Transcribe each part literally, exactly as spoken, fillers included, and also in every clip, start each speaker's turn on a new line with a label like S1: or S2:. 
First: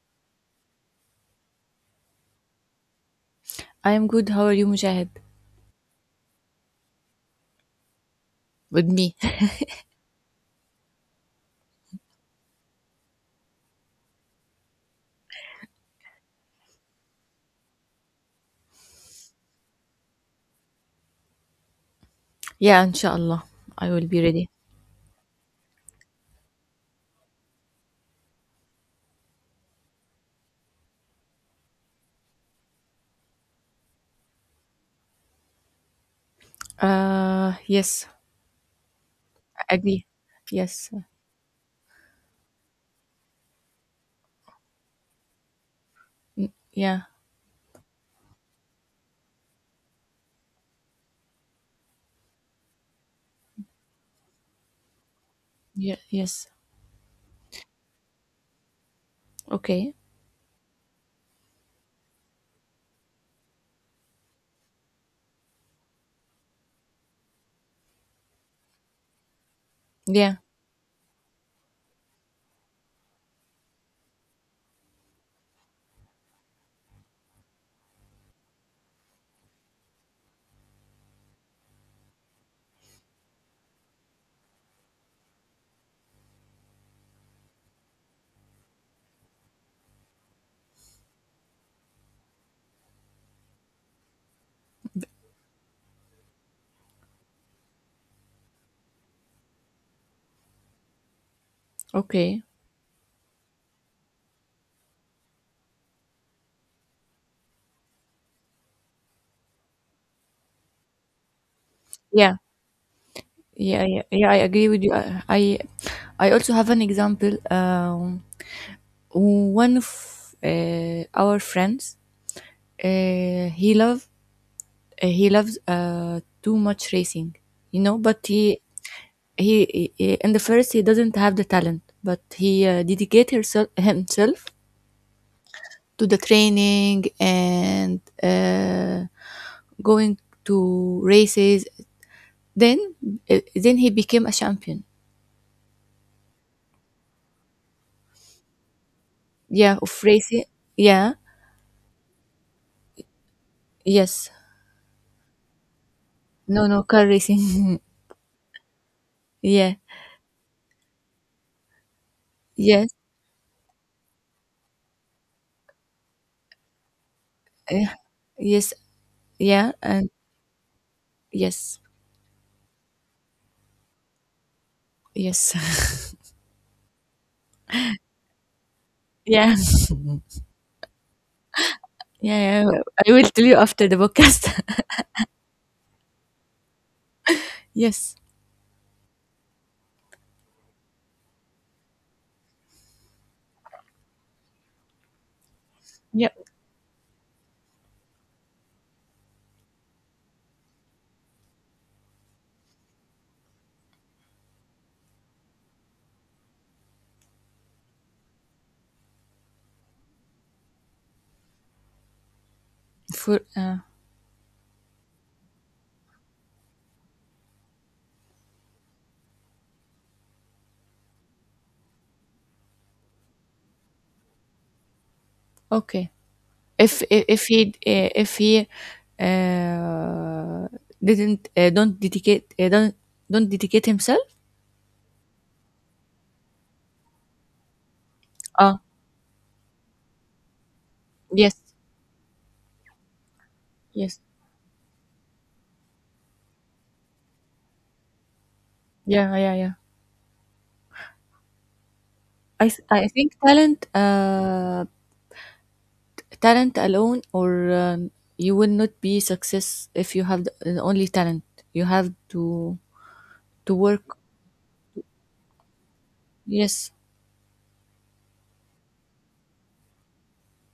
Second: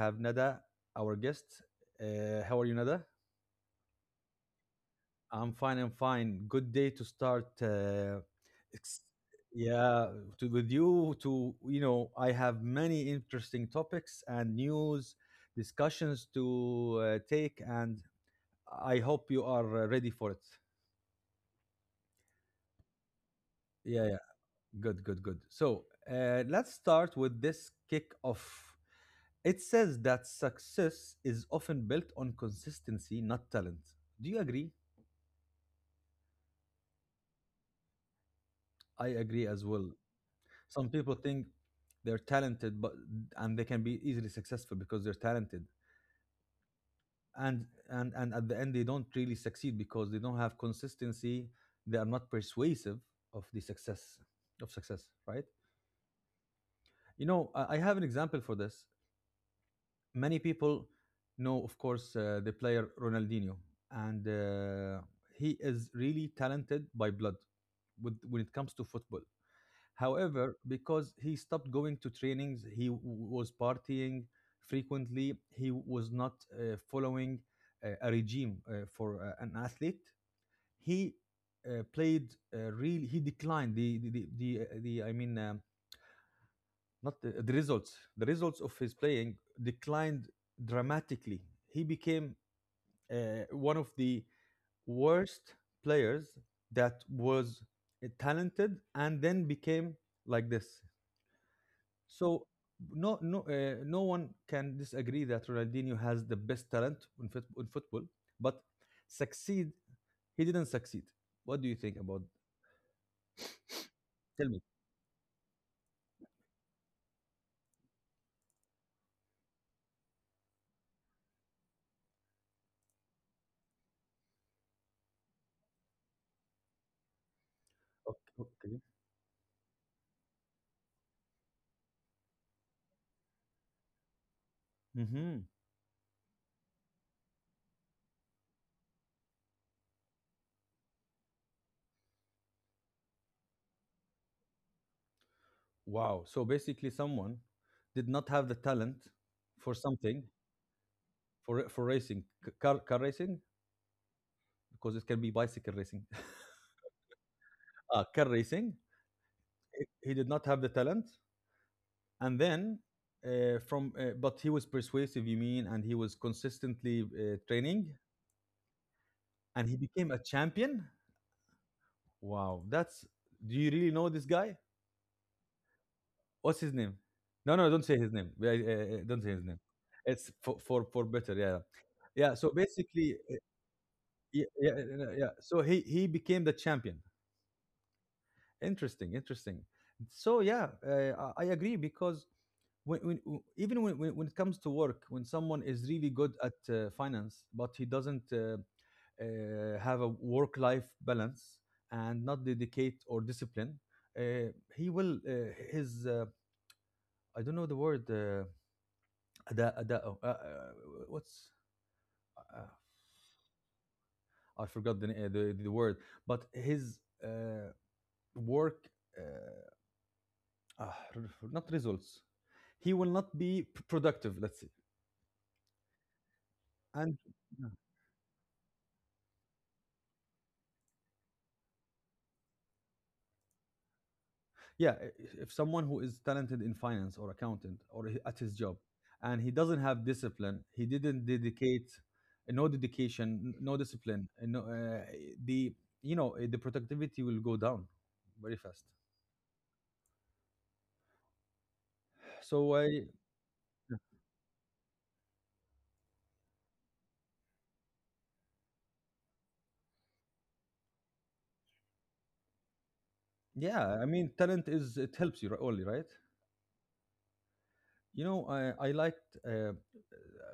S1: have Nada, our guest. Uh, how are you, Nada?
S2: I am good. How are you, Mujahid?
S1: I'm fine. I'm fine. Good day to start. Uh,
S2: With
S1: ex-
S2: me.
S1: yeah, to, with you. To you know, I have many interesting topics and news discussions to uh, take, and I hope you are uh, ready for it.
S2: Yeah, inshallah. I will
S1: Yeah,
S2: be
S1: yeah.
S2: ready.
S1: Good, good, good. So uh, let's start with this kick off. It says that success is often built on consistency, not talent. Do you agree?
S2: Uh, yes,
S1: I agree as
S2: I
S1: well.
S2: agree. Yes,
S1: Some people think they're talented, but and they can be easily successful because they're talented,
S2: yeah,
S1: and and and at the end they don't really succeed because they don't have consistency. They are not persuasive of the success of success, right?
S2: yeah, yes.
S1: You know, I I have an example for this.
S2: Okay.
S1: Many people know, of course, uh, the player Ronaldinho, and uh, he is really talented by blood with, when it comes to football.
S2: Yeah,
S1: However, because he stopped going to trainings, he w- was partying frequently, he was not uh, following uh, a regime uh, for uh, an athlete. He uh, played uh, really, he declined the, the, the, the, uh, the I mean, um, not the, the results, the results of his playing declined dramatically. He became uh, one of the worst players that was uh, talented and then became like this.
S2: okay.
S1: So no no uh, no one can disagree that Ronaldinho has the best talent in, foot in football, but succeed, he didn't succeed. What do you think about?
S2: Yeah, yeah, yeah, yeah. I
S1: Tell me.
S2: agree with you. I, I I also have an example. Um, one of uh, our friends, uh, he love uh, he loves uh, too much racing, you know. But he,
S1: Okay,
S2: he, he in the first he doesn't have the talent, but he uh, dedicate herself, himself
S1: okay.
S2: to the training and uh, going to races. Then, uh, then he became a champion.
S1: Wow. So basically, someone did not have the talent
S2: Yeah,
S1: for
S2: of
S1: something,
S2: racing. Yeah.
S1: for for racing, c- car car racing,
S2: Yes.
S1: because it can be bicycle racing,
S2: No, no, car racing.
S1: uh, car racing.
S2: Yeah.
S1: He he did not have the talent, and
S2: Yes.
S1: then uh, from uh, but he was persuasive. You mean, and he was consistently uh,
S2: Uh,
S1: training,
S2: yes. Yeah.
S1: and he
S2: And
S1: became a champion.
S2: yes.
S1: Wow, that's. Do you really know this guy?
S2: Yes.
S1: What's his name? No, no, don't say his name. Yeah, Uh, uh, don't say
S2: Yeah.
S1: his name. It's for for for better. Yeah.
S2: Yeah,
S1: Yeah, so
S2: yeah, yeah. I will
S1: basically,
S2: tell you after the podcast.
S1: yeah, yeah, yeah. yeah. yeah. So he he became the champion.
S2: Yes.
S1: Interesting, interesting. So yeah, uh, I I agree because when, when w- even when, when when it comes to work, when someone is really
S2: Yep.
S1: good at uh, finance but he doesn't uh, uh, have a work life balance and not dedicate or discipline, uh, he will uh, his uh, I don't know the word uh, ada, ada, oh, uh, uh, what's uh,
S2: For uh,
S1: I forgot the, na- uh, the the word, but his uh, work. eh, uh, Not results. He will not be p- productive, let's say.
S2: Okay. If if,
S1: And
S2: if he
S1: yeah,
S2: uh, if he uh, didn't uh, don't dedicate uh, don't don't dedicate himself.
S1: yeah, i- if someone who is talented in finance or accountant or he- at his
S2: Ah,
S1: job, and he doesn't have discipline, he didn't
S2: yes,
S1: dedicate, no dedication, n- no
S2: yes.
S1: discipline, and no, uh, the, you know uh, the productivity will go down very fast.
S2: Yeah, yeah, yeah. I th-
S1: So
S2: I
S1: I,
S2: think talent uh talent alone or um, you will not be success if you have the, the only talent. You have to to work.
S1: yeah, I mean talent is it helps you ri- only, right?
S2: Yes,
S1: You know, I, I liked uh,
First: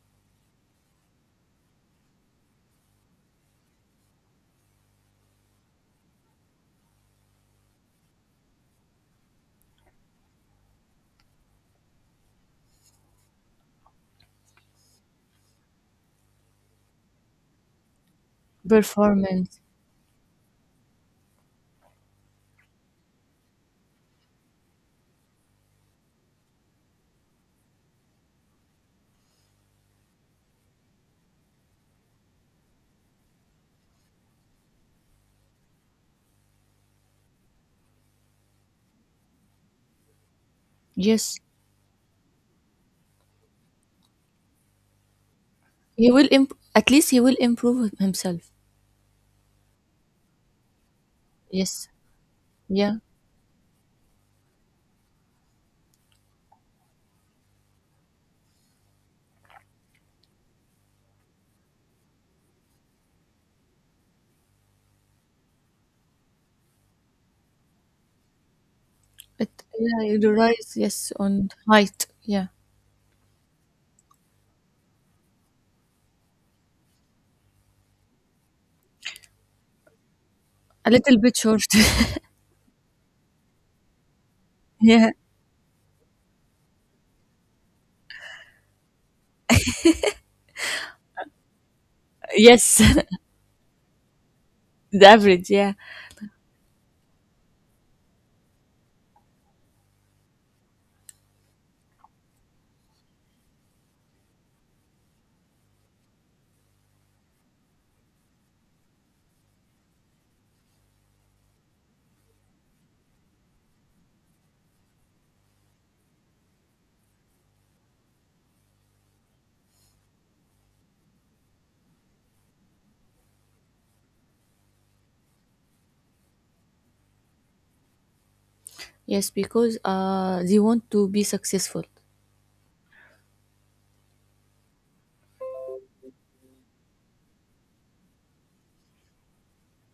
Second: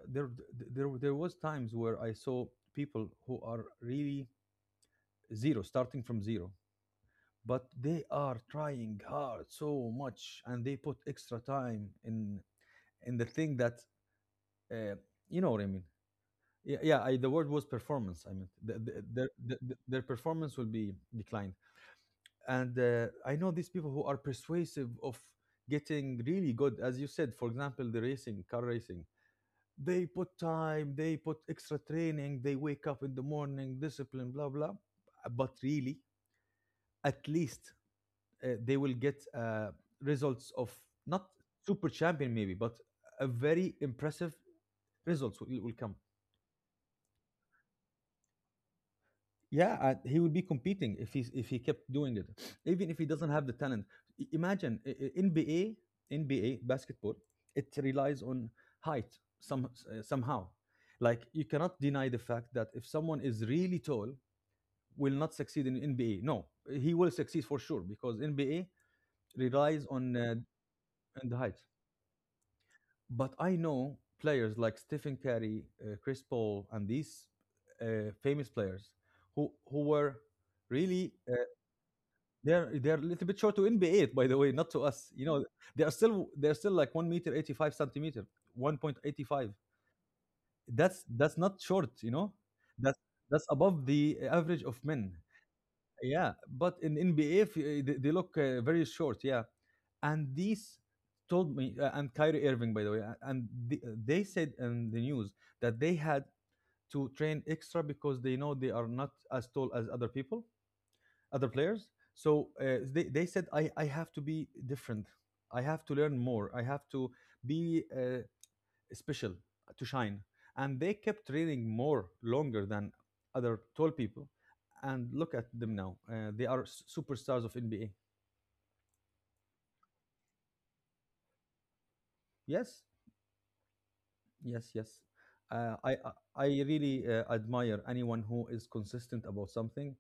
S1: there, there there was times where I saw people who are really zero, starting from zero, but they are trying hard so much, and they put extra time in in the thing that uh, you know what I mean. Yeah, yeah. I, the word was performance. I mean, the, the, their the,
S2: performance.
S1: the- their performance will be declined, and uh, I know these people who are persuasive of getting really good, as you said. For example, the racing, car racing. They put time, they put extra training, they wake up in the morning, discipline, blah, blah. But really, at least uh, they will get uh, results of not
S2: Yes.
S1: super champion, maybe, but a very impressive results will, will come.
S2: He will imp at least he will improve himself.
S1: Yeah, uh, he will be competing if he if he kept
S2: Yes.
S1: doing it, even if
S2: Yeah.
S1: he doesn't have the talent. I- Imagine uh, uh, N B A, N B A basketball, it relies on height some uh, somehow. Like you cannot deny the fact that if someone is really tall, will not succeed in N B A. No, he will succeed for sure because N B A
S2: It
S1: relies
S2: Yeah,
S1: on uh,
S2: you rise, yes,
S1: on the
S2: on
S1: height.
S2: height. Yeah.
S1: But I know players like Stephen Curry, uh, Chris Paul, and these uh, famous players who who were
S2: A
S1: really
S2: little
S1: uh,
S2: bit short.
S1: they're they're a little bit short to N B A. By the way, not to us.
S2: Yeah.
S1: You know, they are still they're still like one meter eighty five centimeter, one point eighty five. That's that's not short. You know,
S2: Yes.
S1: that's that's above the average of
S2: The
S1: men.
S2: average, yeah.
S1: Yeah, but in N B A, if, uh, they, they look uh, very short. Yeah, and these told me uh, and Kyrie Irving, by the way, uh, and the, eh, they said in the news that they had to train extra because they know they are not as tall as other people, other players. So uh, they they said I I have to be different. I have to learn more. I have to be uh, special to shine, and they kept training more longer than other tall people, and look at them now. Uh, they are s- superstars of N B A.
S2: Yes, because uh they want to be successful.
S1: yes yes yes uh, i i I really uh, admire anyone who is consistent about something.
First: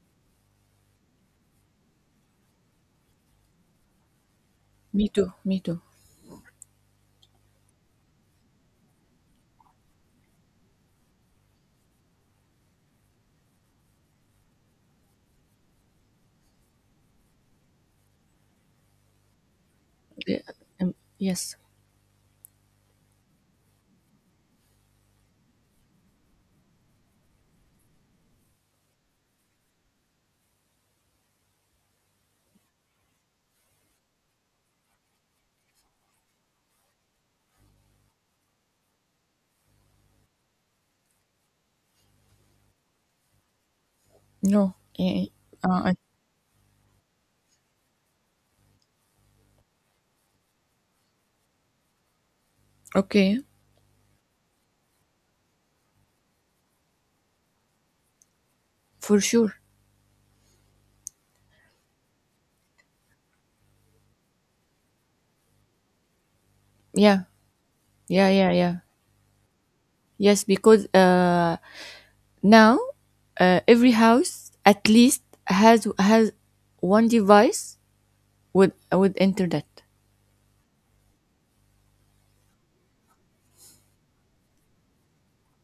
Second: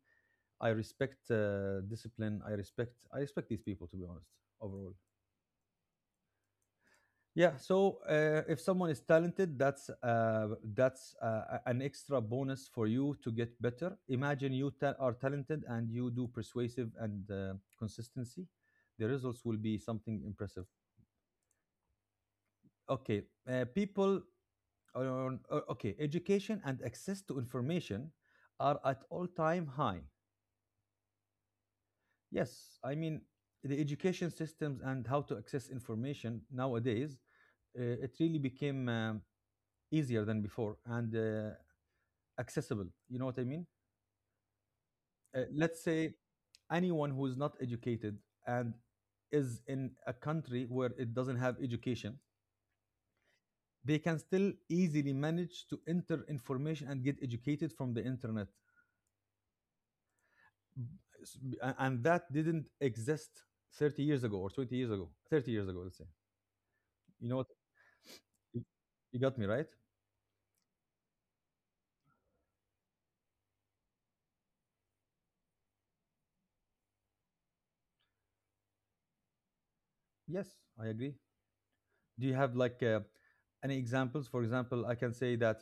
S1: I respect uh, discipline. i respect I respect these people to be honest, overall.
S2: Me too, me too.
S1: Yeah, so uh, if someone is talented, that's uh, that's uh, an extra bonus for you to get better. Imagine you ta- are talented and you do persuasive and uh, consistency. The results will be something
S2: Yeah,
S1: impressive.
S2: um, yes.
S1: Okay, uh, people on uh, okay, education and access to information are at all-time high. Yes, I mean the education systems and how to access information nowadays, uh, it really became um, easier than before and. Uh, accessible. You know what I mean?
S2: No. eh,
S1: Uh, let's
S2: Uh,
S1: say anyone who is not educated and is in a country where it doesn't have education,
S2: I- okay.
S1: they can still easily manage to enter information and get educated from the internet.
S2: For sure.
S1: S- a- And that didn't exist thirty years ago or twenty years ago, thirty years ago, let's say.
S2: Yeah.
S1: You know what?
S2: Yeah, yeah,
S1: You
S2: yeah.
S1: you got me, right?
S2: Yes, because uh now, uh, every house at least has has one device with with internet.
S1: Yes, I agree. Do you have like uh, any examples? For example, I can say that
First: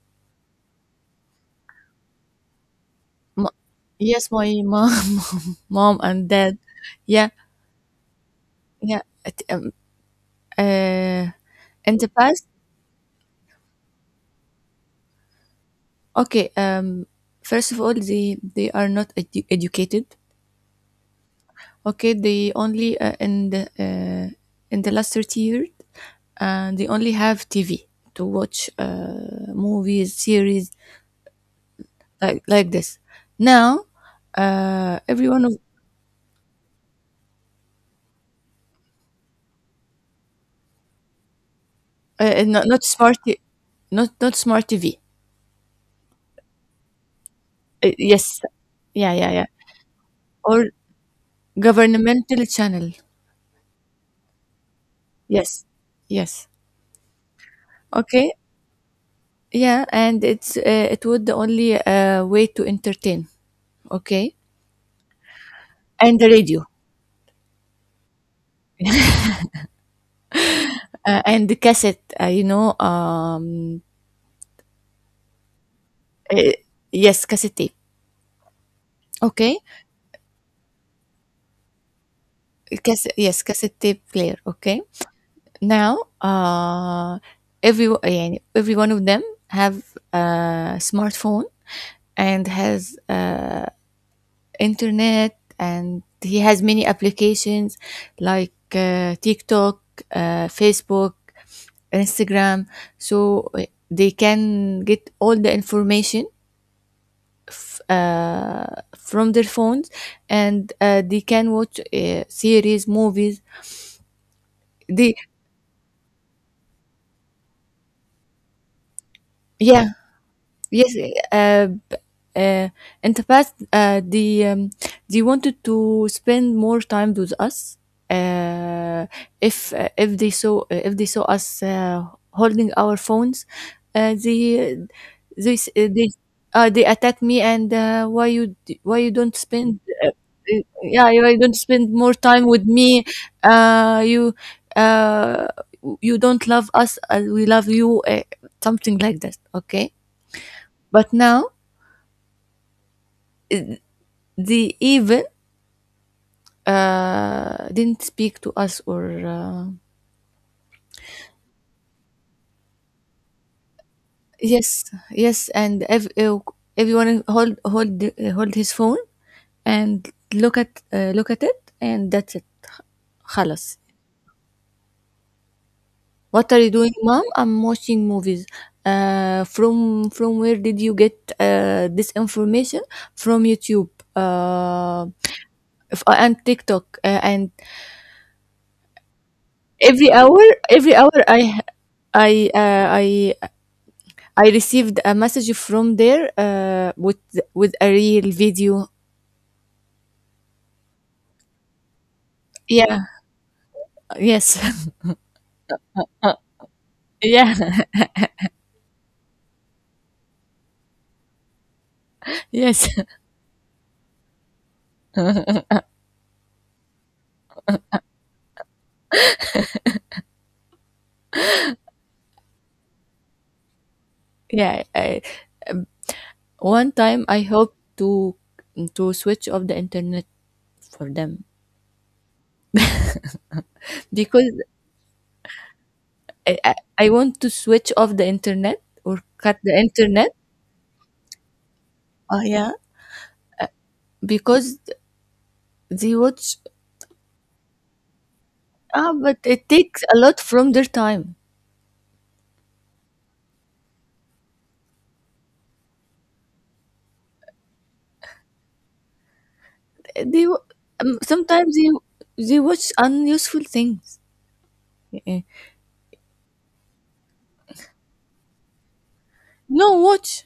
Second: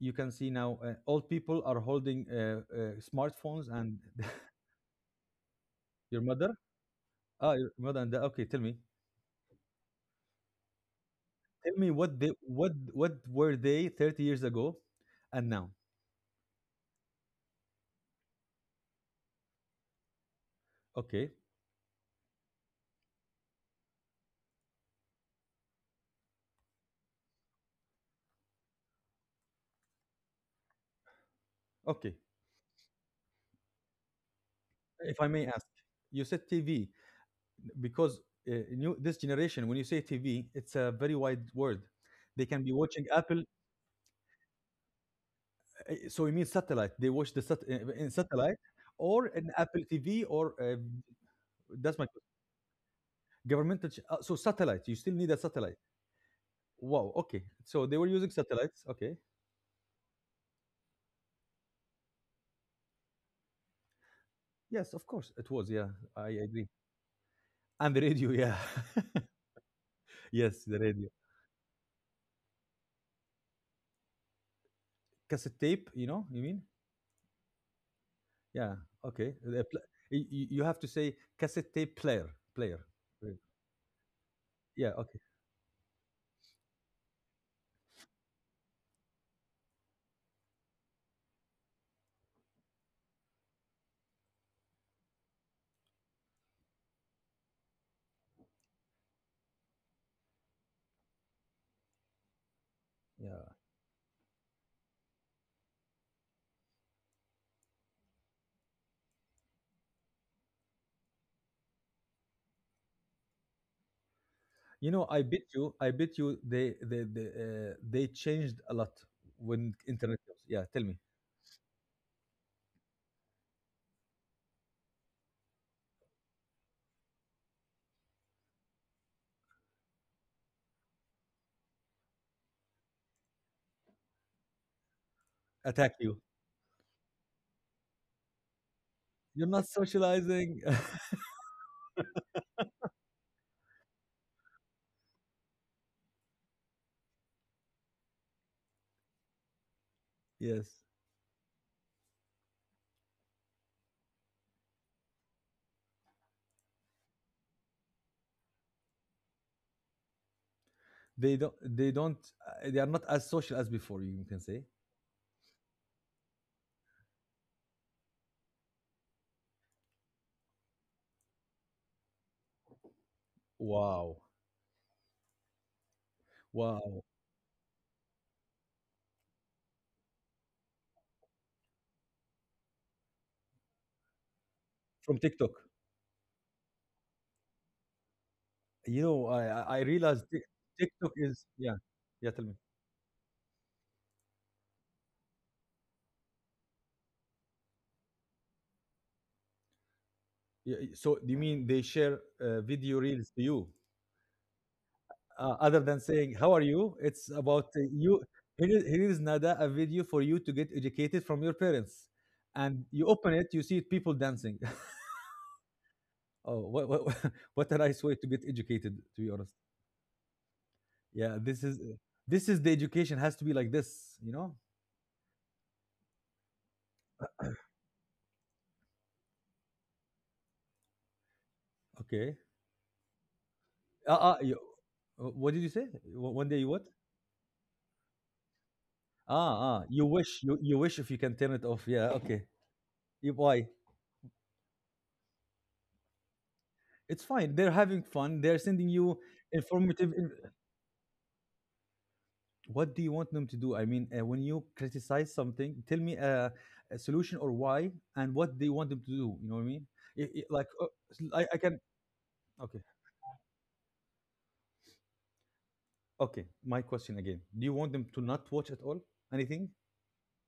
S1: you can see now uh, old people are holding uh, uh,
S2: M-
S1: smartphones and
S2: yes, my mom, mom
S1: your
S2: and
S1: mother,
S2: dad. Yeah,
S1: ah your mother and the, okay, tell me,
S2: yeah. It, um, uh,
S1: tell me
S2: in the
S1: what they,
S2: past,
S1: what what were they thirty years ago and now.
S2: okay. Um, first of all, they they are not edu- educated.
S1: Okay,
S2: Okay, they only uh, in the uh, in the last thirty years, uh, they only have T V to watch uh, movies, series
S1: okay.
S2: like like this. Now, uh,
S1: If I may
S2: everyone of
S1: ask, you said TV, because uh, new this generation, when you say TV it's a very wide word. They
S2: uh,
S1: can
S2: not
S1: be
S2: not
S1: watching
S2: smart,
S1: Apple,
S2: not not smart T V.
S1: uh, so you mean satellite, they watch the sat- uh,
S2: Uh,
S1: in
S2: yes.
S1: satellite,
S2: Yeah,
S1: or
S2: yeah, yeah.
S1: an Apple T V or
S2: Or
S1: a. That's my question.
S2: governmental channel.
S1: Governmental ch- uh, so satellite. You still need a
S2: Yes.
S1: satellite.
S2: Yes.
S1: Wow. Okay. So they were using
S2: Okay.
S1: satellites. Okay.
S2: Yeah, and it's uh, it would the only uh, way to entertain. Okay.
S1: Yes, of course it was. Yeah,
S2: And
S1: I
S2: the
S1: agree.
S2: radio,
S1: And the radio. Yeah. Yes, the radio.
S2: uh, and the cassette, uh, you know, um
S1: Cassette tape. You know. You
S2: uh,
S1: mean?
S2: yes, cassette tape.
S1: Yeah. Okay.
S2: Okay.
S1: The pl- y- y- You have to say cassette tape player. Player.
S2: Cass-
S1: Right.
S2: yes, cassette tape player. Okay.
S1: Yeah. Okay.
S2: Now, uh every, yeah, every one of them have a smartphone and has uh internet and he has many applications like uh, TikTok, uh, Facebook, Instagram. So
S1: Yeah.
S2: uh, they can get all the information uh, from their phones and uh, they can watch uh, series, movies.
S1: You know,
S2: They
S1: I bet you. I bet you. They they they, uh, they changed a lot when
S2: Yeah.
S1: internet comes. Yeah. Tell
S2: Yes,
S1: me.
S2: uh, b- uh, in the past, uh, they um, they wanted to spend more time with us. Uh, if uh, if they saw uh, if they saw us uh, holding our phones, uh, they they s- uh,
S1: Attack
S2: they
S1: you.
S2: uh, they attack me and uh, why you d- why you don't
S1: You're not
S2: spend uh, uh,
S1: socializing.
S2: yeah you- why you don't spend more time with me, uh, you uh, you don't love us as we love you, uh, something like that. Okay.
S1: Yes.
S2: But now they even uh, didn't speak to us or uh,
S1: They don't they don't uh, they are not as social as before, you can say.
S2: yes, yes, and ev- ev- everyone hold hold the- hold his phone and look at uh, look at it and that's it. خلاص.
S1: Wow.
S2: What are you doing,
S1: Wow.
S2: mom? I'm watching movies. Uh, from from where did you get uh, this information? From YouTube. Uh,
S1: From TikTok.
S2: f- and TikTok. Uh, and
S1: You know, i i I
S2: every
S1: realized
S2: hour,
S1: Tik-
S2: every hour
S1: TikTok is,
S2: I
S1: yeah, yeah, tell
S2: I
S1: me.
S2: uh, I I received a message from there, uh, with with a real video.
S1: Yeah, y- so do you mean they share uh, video
S2: Yeah,
S1: reels to you
S2: yes.
S1: uh, other than saying how are you, it's about uh,
S2: Yeah,
S1: you. Here is, here is Nada a video for you to get educated from your parents, and
S2: yes.
S1: you open it you see people dancing. Oh, what, what, what a nice way to get educated, to be honest. Yeah, this is uh, this is the education has to be like this, you know.
S2: Yeah. I, one time I hope to to switch off the internet for them
S1: Okay, uh, uh
S2: because
S1: you, uh, what did you say? Wh- one
S2: I,
S1: day you
S2: I
S1: what?
S2: I want to switch off the internet or
S1: Ah,
S2: cut the
S1: ah, you
S2: internet.
S1: wish, you, you wish if you can turn it off. Yeah,
S2: Oh,
S1: okay.
S2: yeah,
S1: You- why?
S2: because they watch.
S1: It's fine, they're having fun, they're sending
S2: Ah,
S1: you
S2: but it takes
S1: informative
S2: a
S1: in-
S2: lot from their time.
S1: what do you want them to do? I mean, uh, when you criticize something, tell me uh, a solution, or why and what they want them to do, you know what I mean. I-
S2: They
S1: I- like uh,
S2: um,
S1: I, I
S2: Sometimes
S1: can.
S2: they they
S1: Okay,
S2: watch unuseful things. Eh, eh.
S1: okay, my question again, do you want them to not watch at all, anything?
S2: No, watch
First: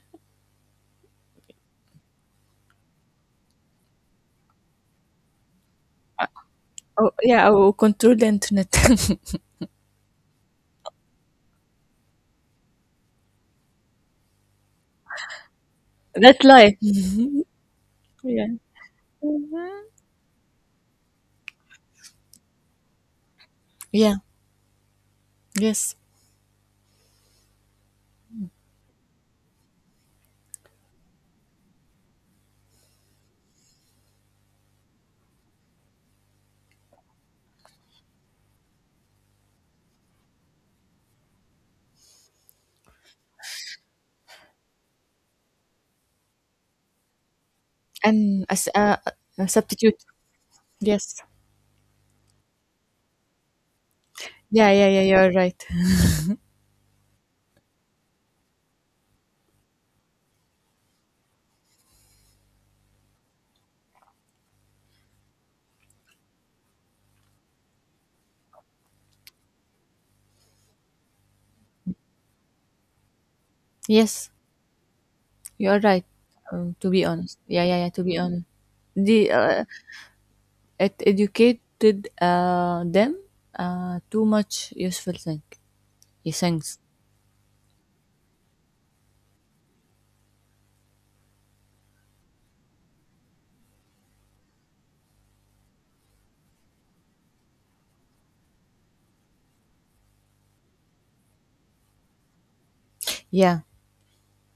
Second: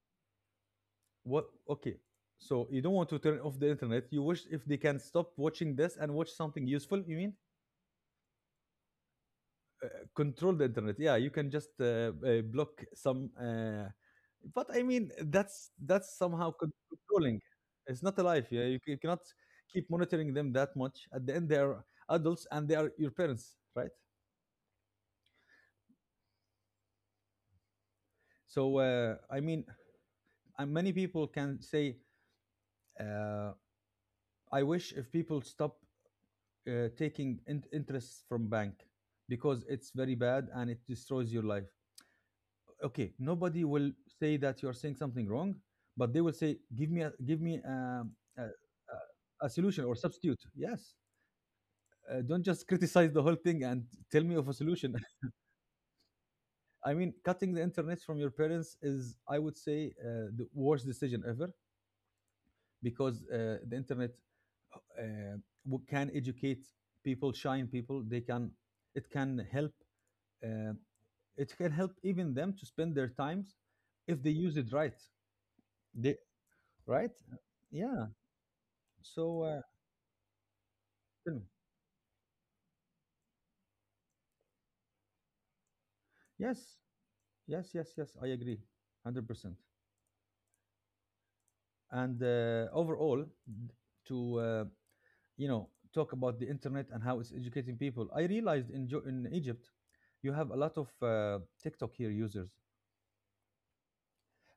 S1: What? Okay. So you don't want to turn off the internet. You wish if they can stop watching this and watch something useful.
S2: Oh,
S1: You mean.
S2: yeah, I will control the internet.
S1: Uh, control the internet? Yeah, you can just uh, uh, block some. Uh, but I mean, that's that's
S2: That's
S1: somehow con-
S2: life.
S1: controlling. It's not a life.
S2: Yeah.
S1: Yeah, you, c- you cannot keep monitoring them that much. At the end, they are adults and they are your parents, right?
S2: Yeah. Yes.
S1: So uh, I mean, and many people can say, uh, "I wish if people stop uh, taking in- interest from bank because it's very bad and it destroys your life. Okay, nobody will say that you're saying something wrong, but they will say, give me a give me um, a,
S2: And as a,
S1: a, a
S2: a
S1: solution or
S2: substitute.
S1: substitute, yes.
S2: Yes.
S1: Uh, don't just criticize the whole thing and tell me of a
S2: Yeah, yeah,
S1: solution."
S2: yeah, you're right.
S1: I mean cutting the internet from your parents is, I would say, uh, the worst decision ever, because uh, the internet uh, w- can educate people, shine people. They can, it can help, uh, it can help even them to spend their times if
S2: Yes,
S1: they use it right.
S2: you're right.
S1: They,
S2: Um, to be
S1: right?
S2: honest. Yeah, yeah, yeah,
S1: Yeah.
S2: to be honest. The
S1: So uh,
S2: uh, It
S1: tell me.
S2: educated uh them uh too much useful thing. Yeah,
S1: Yes,
S2: things.
S1: yes, yes, yes. I agree, hundred percent. And uh, overall, to uh, you know talk about the internet and how it's educating people, I realized in jo- in Egypt, you have a lot of uh, TikTok here users.
S2: Yeah.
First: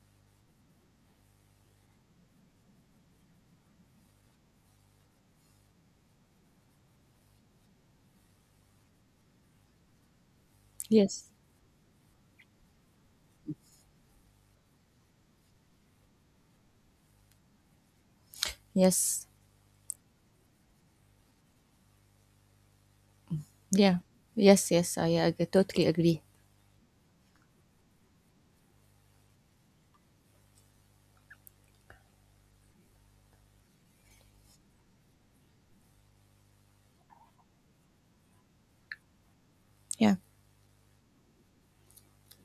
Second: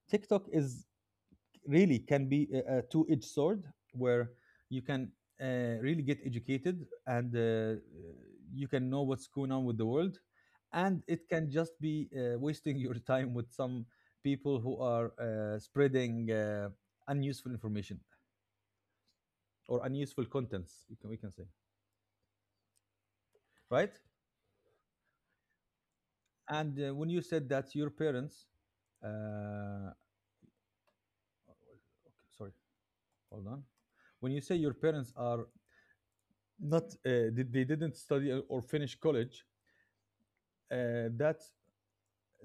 S1: TikTok is really, can be a, a two-edged sword where you can uh, really get educated and uh, you can know what's going on with the world, and
S2: Yes.
S1: it can just be uh, wasting your time with some people who are uh, spreading uh, unuseful information
S2: Yes.
S1: or unuseful contents, you can, we can say, right.
S2: Yeah. Yes, yes, I, I totally agree.
S1: And uh, when you said that your parents uh, sorry, hold on, when you say your parents are not uh, did, they didn't study or finish college,
S2: Yeah.
S1: uh, that,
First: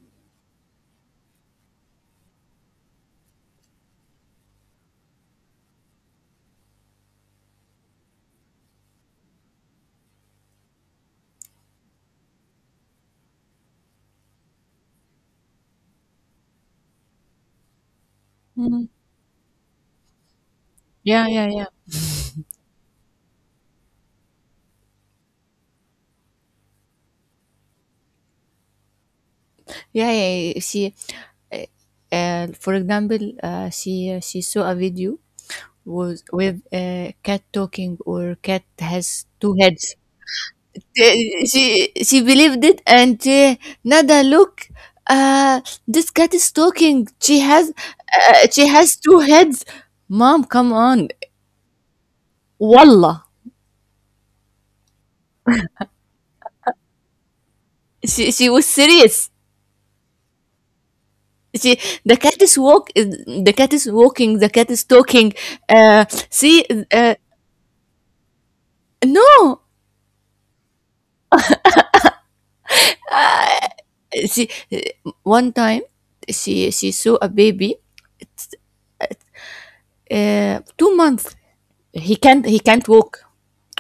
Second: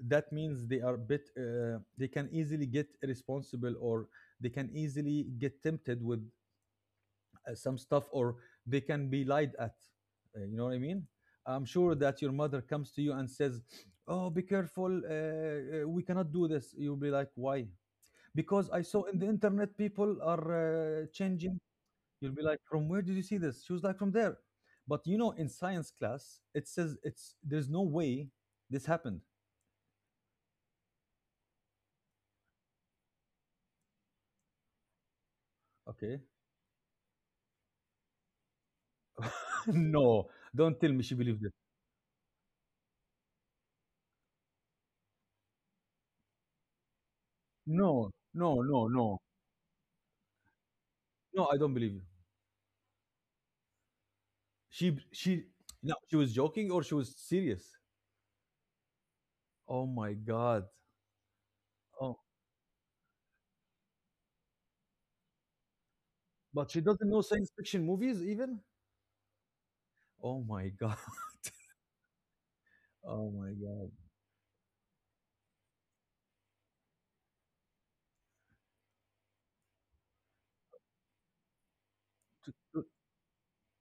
S1: that means they are bit uh, they can easily get responsible, or they can easily get tempted with uh, some stuff, or they can be lied at. Uh, you know what I mean. I'm sure that your mother comes to you and says, oh be careful, uh, uh, we cannot do this. You'll be like, why? Because I
S2: Mhm.
S1: saw in the internet people are uh,
S2: Yeah, yeah,
S1: changing.
S2: yeah.
S1: You'll be like, from where did you see this? She was like, from there. But you know in science class it says it's, there's no way this happened.
S2: Yeah, yeah, yeah. She, uh, uh, for example, uh, she she saw a video
S1: Okay.
S2: was with a cat talking or cat has two heads.
S1: No, don't
S2: Uh,
S1: tell me she believed it.
S2: She she believed it and, uh, Nada, look, uh, this cat is talking. She has
S1: No,
S2: uh,
S1: no,
S2: she
S1: no,
S2: has
S1: no,
S2: two heads. Mom, come on.
S1: no. I don't believe you.
S2: Wallah,
S1: She, she, no, she was joking or she was serious.
S2: she she was serious.
S1: Oh my god.
S2: She
S1: Oh,
S2: the cat is walk The cat is walking. The cat is talking. Uh, see,
S1: but she doesn't
S2: uh,
S1: know science fiction movies even.
S2: no,
S1: Oh my god. Oh my god.
S2: she one time she she saw a baby, uh, two months, he can't
S1: T-
S2: he
S1: t-
S2: can't walk,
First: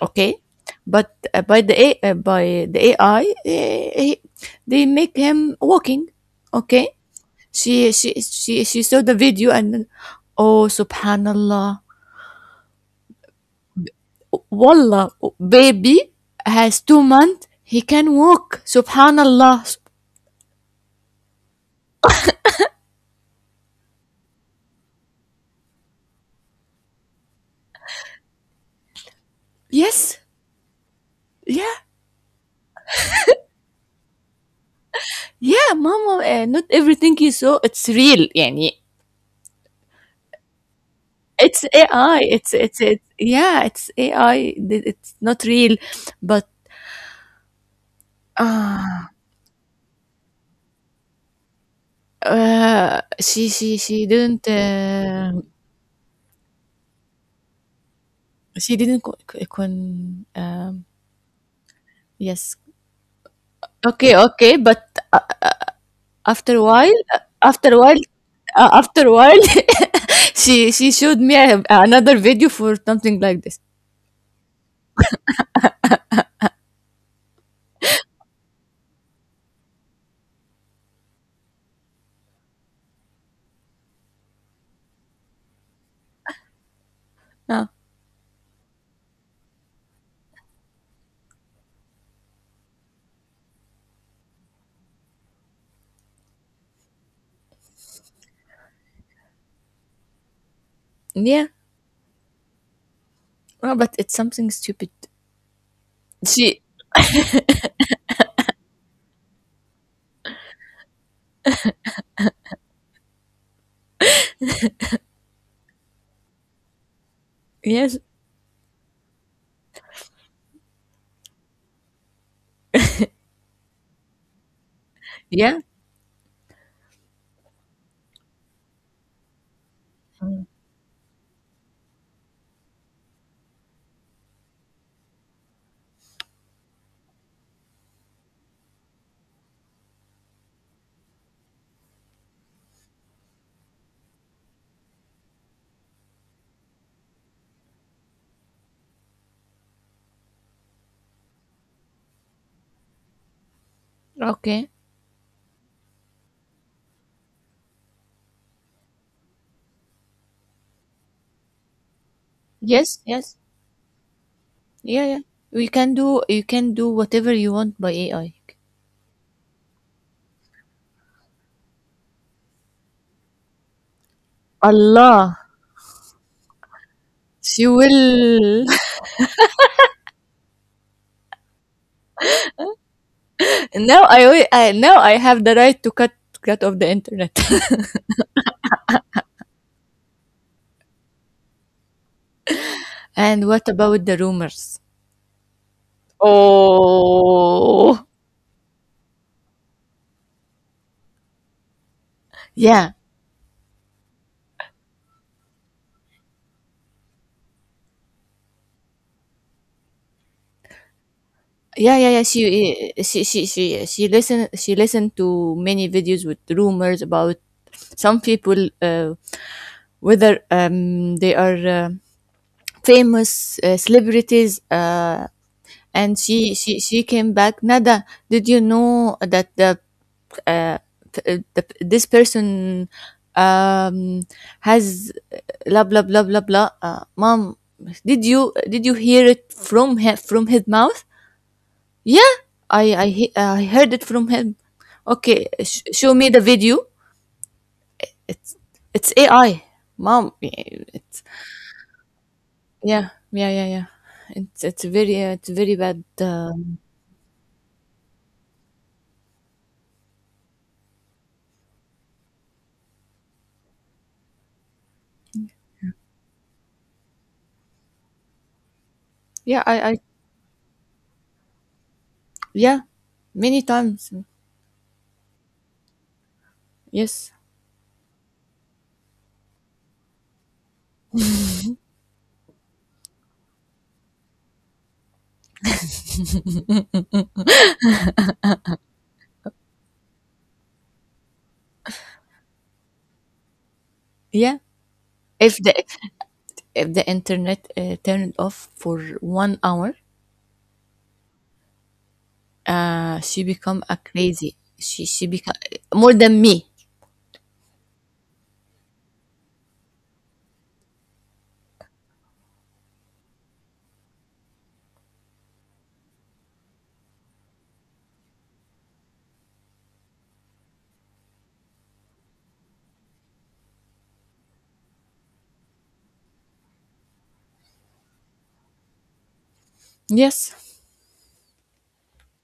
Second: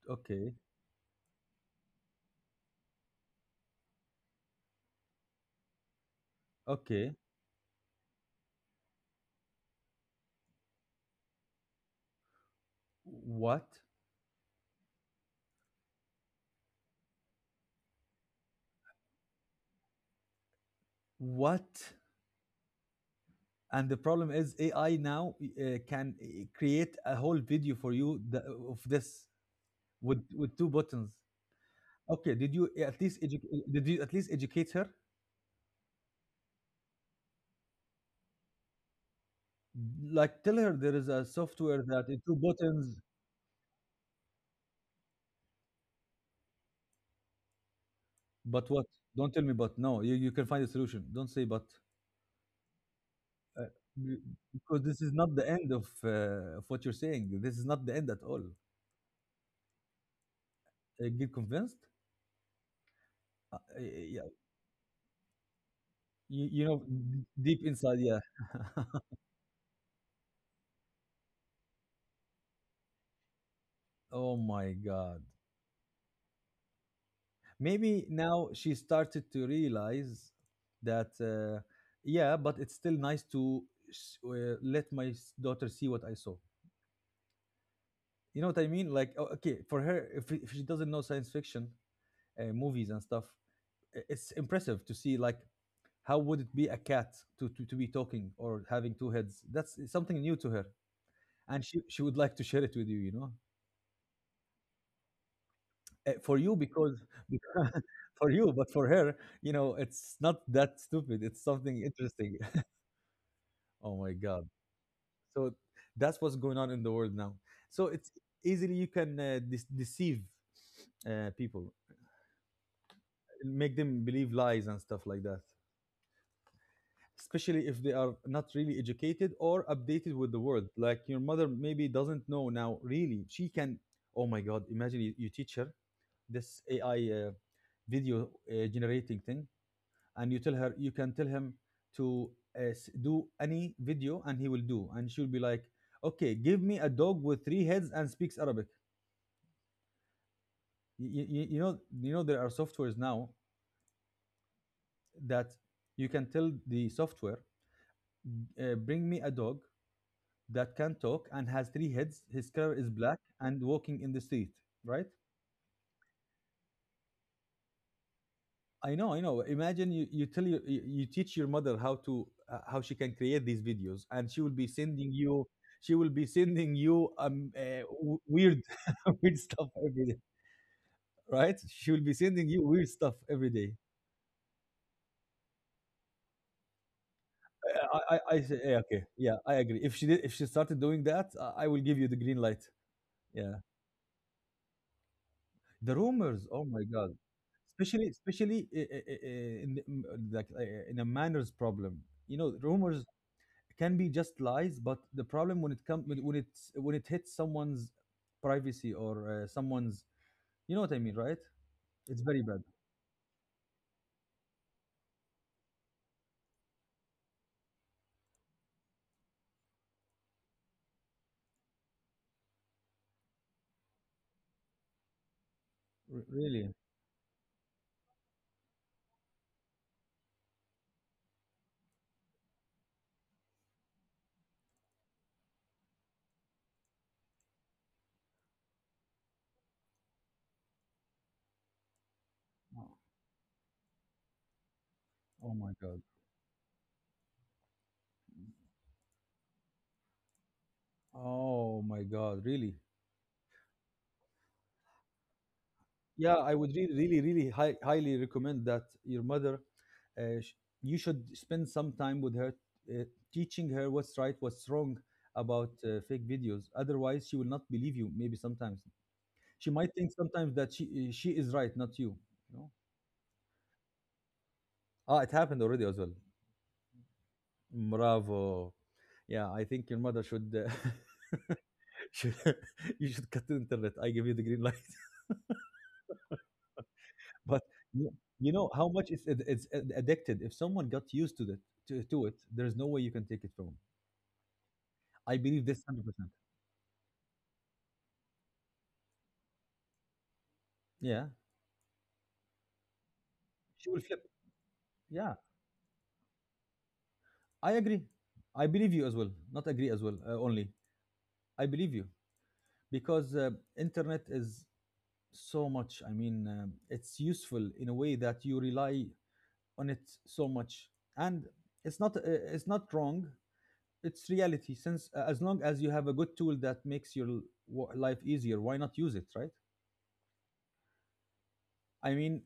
S2: okay,
S1: Okay,
S2: but uh, by the A, uh, by the A I, uh, he, they make him walking. Okay.
S1: okay.
S2: She she she she saw the video and, oh, subhanallah,
S1: What?
S2: wallah, baby has two months he can walk, subhanallah.
S1: What? And the problem is A I now uh, can uh, create a whole video for you th- of this
S2: Yes.
S1: with with two buttons.
S2: Yeah,
S1: Okay, did you at least edu- did you at least educate her?
S2: yeah, mama, uh, not everything you saw it's real يعني.
S1: Like, tell her there is a
S2: It's
S1: software that in
S2: A I.
S1: two
S2: It's it's
S1: buttons.
S2: it. Yeah, it's A I. Th- It's not real, but
S1: But what?
S2: uh,
S1: Don't tell me "but." No, you you can find a solution. Don't say "but."
S2: uh she
S1: Uh,
S2: she she
S1: b
S2: didn't
S1: because this is
S2: uh,
S1: not the end of, uh, of what you're saying. This is not the end at all.
S2: she didn't co- co- con um
S1: Uh, get convinced?
S2: yes,
S1: Uh,
S2: okay,
S1: y yeah.
S2: okay, but uh,
S1: You
S2: after a
S1: you know,
S2: while,
S1: d deep
S2: after a
S1: inside,
S2: while
S1: yeah.
S2: uh, after a while, she she showed me a, another video for something like this.
S1: Oh my god. Maybe now she started to realize that, uh, yeah, but it's still nice to s uh, let my s daughter see what I saw.
S2: Uh,
S1: You know what I mean? Like, o- okay, for her, if, if she doesn't know science fiction uh, movies and stuff, i- it's impressive to see like, how would it be a cat to, to, to be talking or having two heads? That's something new to her,
S2: yeah,
S1: and she, she would like to share it with you. You know,
S2: uh, but it's something stupid.
S1: uh, for you
S2: She
S1: because, because for you, but for her, you know, it's not that stupid. It's something interesting. Oh my god! So that's what's going on in the world now. So
S2: Yes.
S1: it's easily you can uh, de- deceive uh, people, make them believe lies and stuff like that,
S2: Yeah.
S1: especially if they are not really educated or updated with the world. Like your mother maybe doesn't know now, really she can, oh my god, imagine you, you teach her this AI uh, video uh, generating thing, and you tell her, you can tell him to uh, s- do any video and he will do, and she'll be like, okay give me a dog with three heads and speaks arabic. You, you, you know, you know there are softwares now
S2: Okay.
S1: that you can tell the software, uh, bring me a dog that can talk and has three heads. His color is
S2: Yes,
S1: black
S2: yes.
S1: and walking in the street, right?
S2: Yeah, yeah. You can do you can do whatever you want by A I.
S1: I know, I know. Imagine you, you tell you, you you teach your mother how to uh, how she can create these videos, and she will be sending
S2: Allah.
S1: you, she will be sending you um
S2: She
S1: uh, w- weird
S2: will.
S1: weird stuff every day, right? She will be sending you weird stuff every day.
S2: Now, I, will- I now I have the right to cut cut off the internet.
S1: I I, I say yeah, okay, yeah, I agree. If she did, if she started doing that, I I will give you the green light.
S2: And
S1: Yeah.
S2: what about the rumors?
S1: The rumors, oh my God.
S2: Oh.
S1: Especially, especially i- i- i- i- in, the- m- like uh, in a manners problem. You know,
S2: Yeah,
S1: rumors can be just lies, but the problem when it comes, when when it, when it hits someone's privacy or uh, someone's, you know what I mean, right?
S2: yeah, yeah,
S1: It's
S2: yeah. She
S1: very bad.
S2: eh, she she she she listen she listened to many videos with rumors about some people, uh, whether um they are uh, famous uh, celebrities. Uh, and
S1: R-
S2: she
S1: really.
S2: she she came back. Nada, did you know that the uh, p- uh, the, this person um has, uh, blah blah blah blah blah, uh, mom, did you did you hear it from him, from his mouth? Yeah. i
S1: Oh
S2: i, he- uh, I heard it from him. Okay,
S1: oh my
S2: sh-
S1: God.
S2: show me the video. It's A I, mom. It's
S1: Oh my God. Really.
S2: Yeah, yeah, yeah, yeah. It's it's very, uh, it's very bad.
S1: Yeah, I would
S2: Um,
S1: really, really, really high, highly recommend that your mother, uh, sh- you should spend some time with her, uh, teaching her what's right, what's wrong about uh, fake videos. Otherwise, she will not believe you. Maybe sometimes
S2: yeah.
S1: she might
S2: I I
S1: think sometimes that she she is right, not you. You know?
S2: Yeah, many times.
S1: Ah, it happened already as well.
S2: Yes.
S1: Bravo. Yeah, I think your mother should, uh, should you should cut the internet. I give you the green light. But you you know how much it's ad- it's ad- addicted. If someone got used to that, to, to it, there's no way you can take it from 'em.
S2: Yeah.
S1: I
S2: If
S1: believe
S2: the
S1: this one hundred percent.
S2: if the internet uh, turned off for one hour,
S1: Yeah,
S2: uh, she become
S1: she
S2: a
S1: will flip.
S2: crazy. She she
S1: Yeah,
S2: become uh, more than me.
S1: I agree. I believe you as well. Not agree as well. Uh, only I believe you because uh, internet is so much. I mean, um, it's useful in a way that you rely on it so much, and it's not uh, it's not wrong. It's reality. Since uh, as long as you have a good tool that makes your l- wo- life easier, why not use it, right?
S2: Yes.
S1: I mean,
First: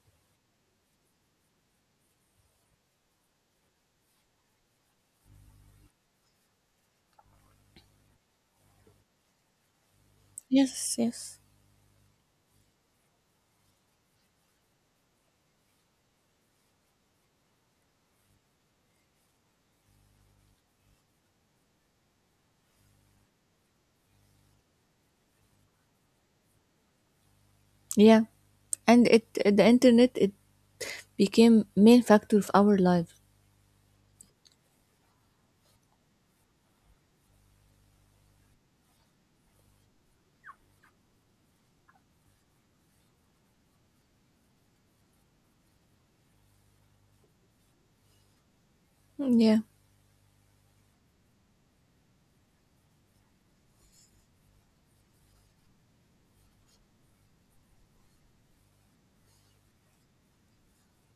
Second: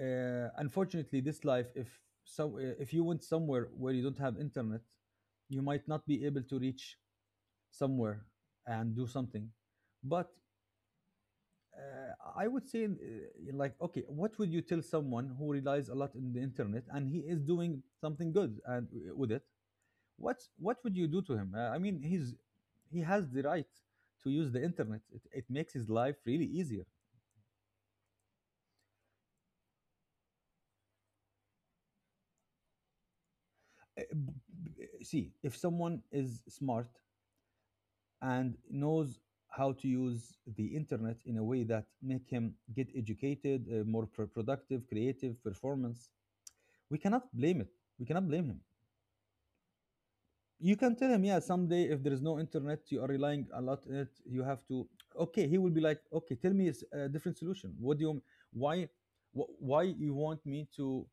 S1: uh, unfortunately, this life, if so, if you went somewhere where you don't have internet, you might not be able to reach somewhere and do something. But
S2: Yes. Yes.
S1: uh, I would say, uh, like, okay, what would you tell someone who relies a lot on the internet and he is doing something good and uh, with it? What what would you do to him? Uh, I mean, he's he has the right to use the internet. It, it makes his life really easier.
S2: Yeah. And it the internet it became main factor of our life.
S1: Uh, b- b- See, if someone is smart and knows how to use the internet in a way that make him get educated, uh, more pro- productive, creative performance, we cannot blame it, we cannot blame him.
S2: Yeah.
S1: You can tell him, yeah, someday if there is no internet, you are relying a lot on it, you have to, okay, he will be like, okay tell me a s- a different solution. What do you, why, wh- why you want me to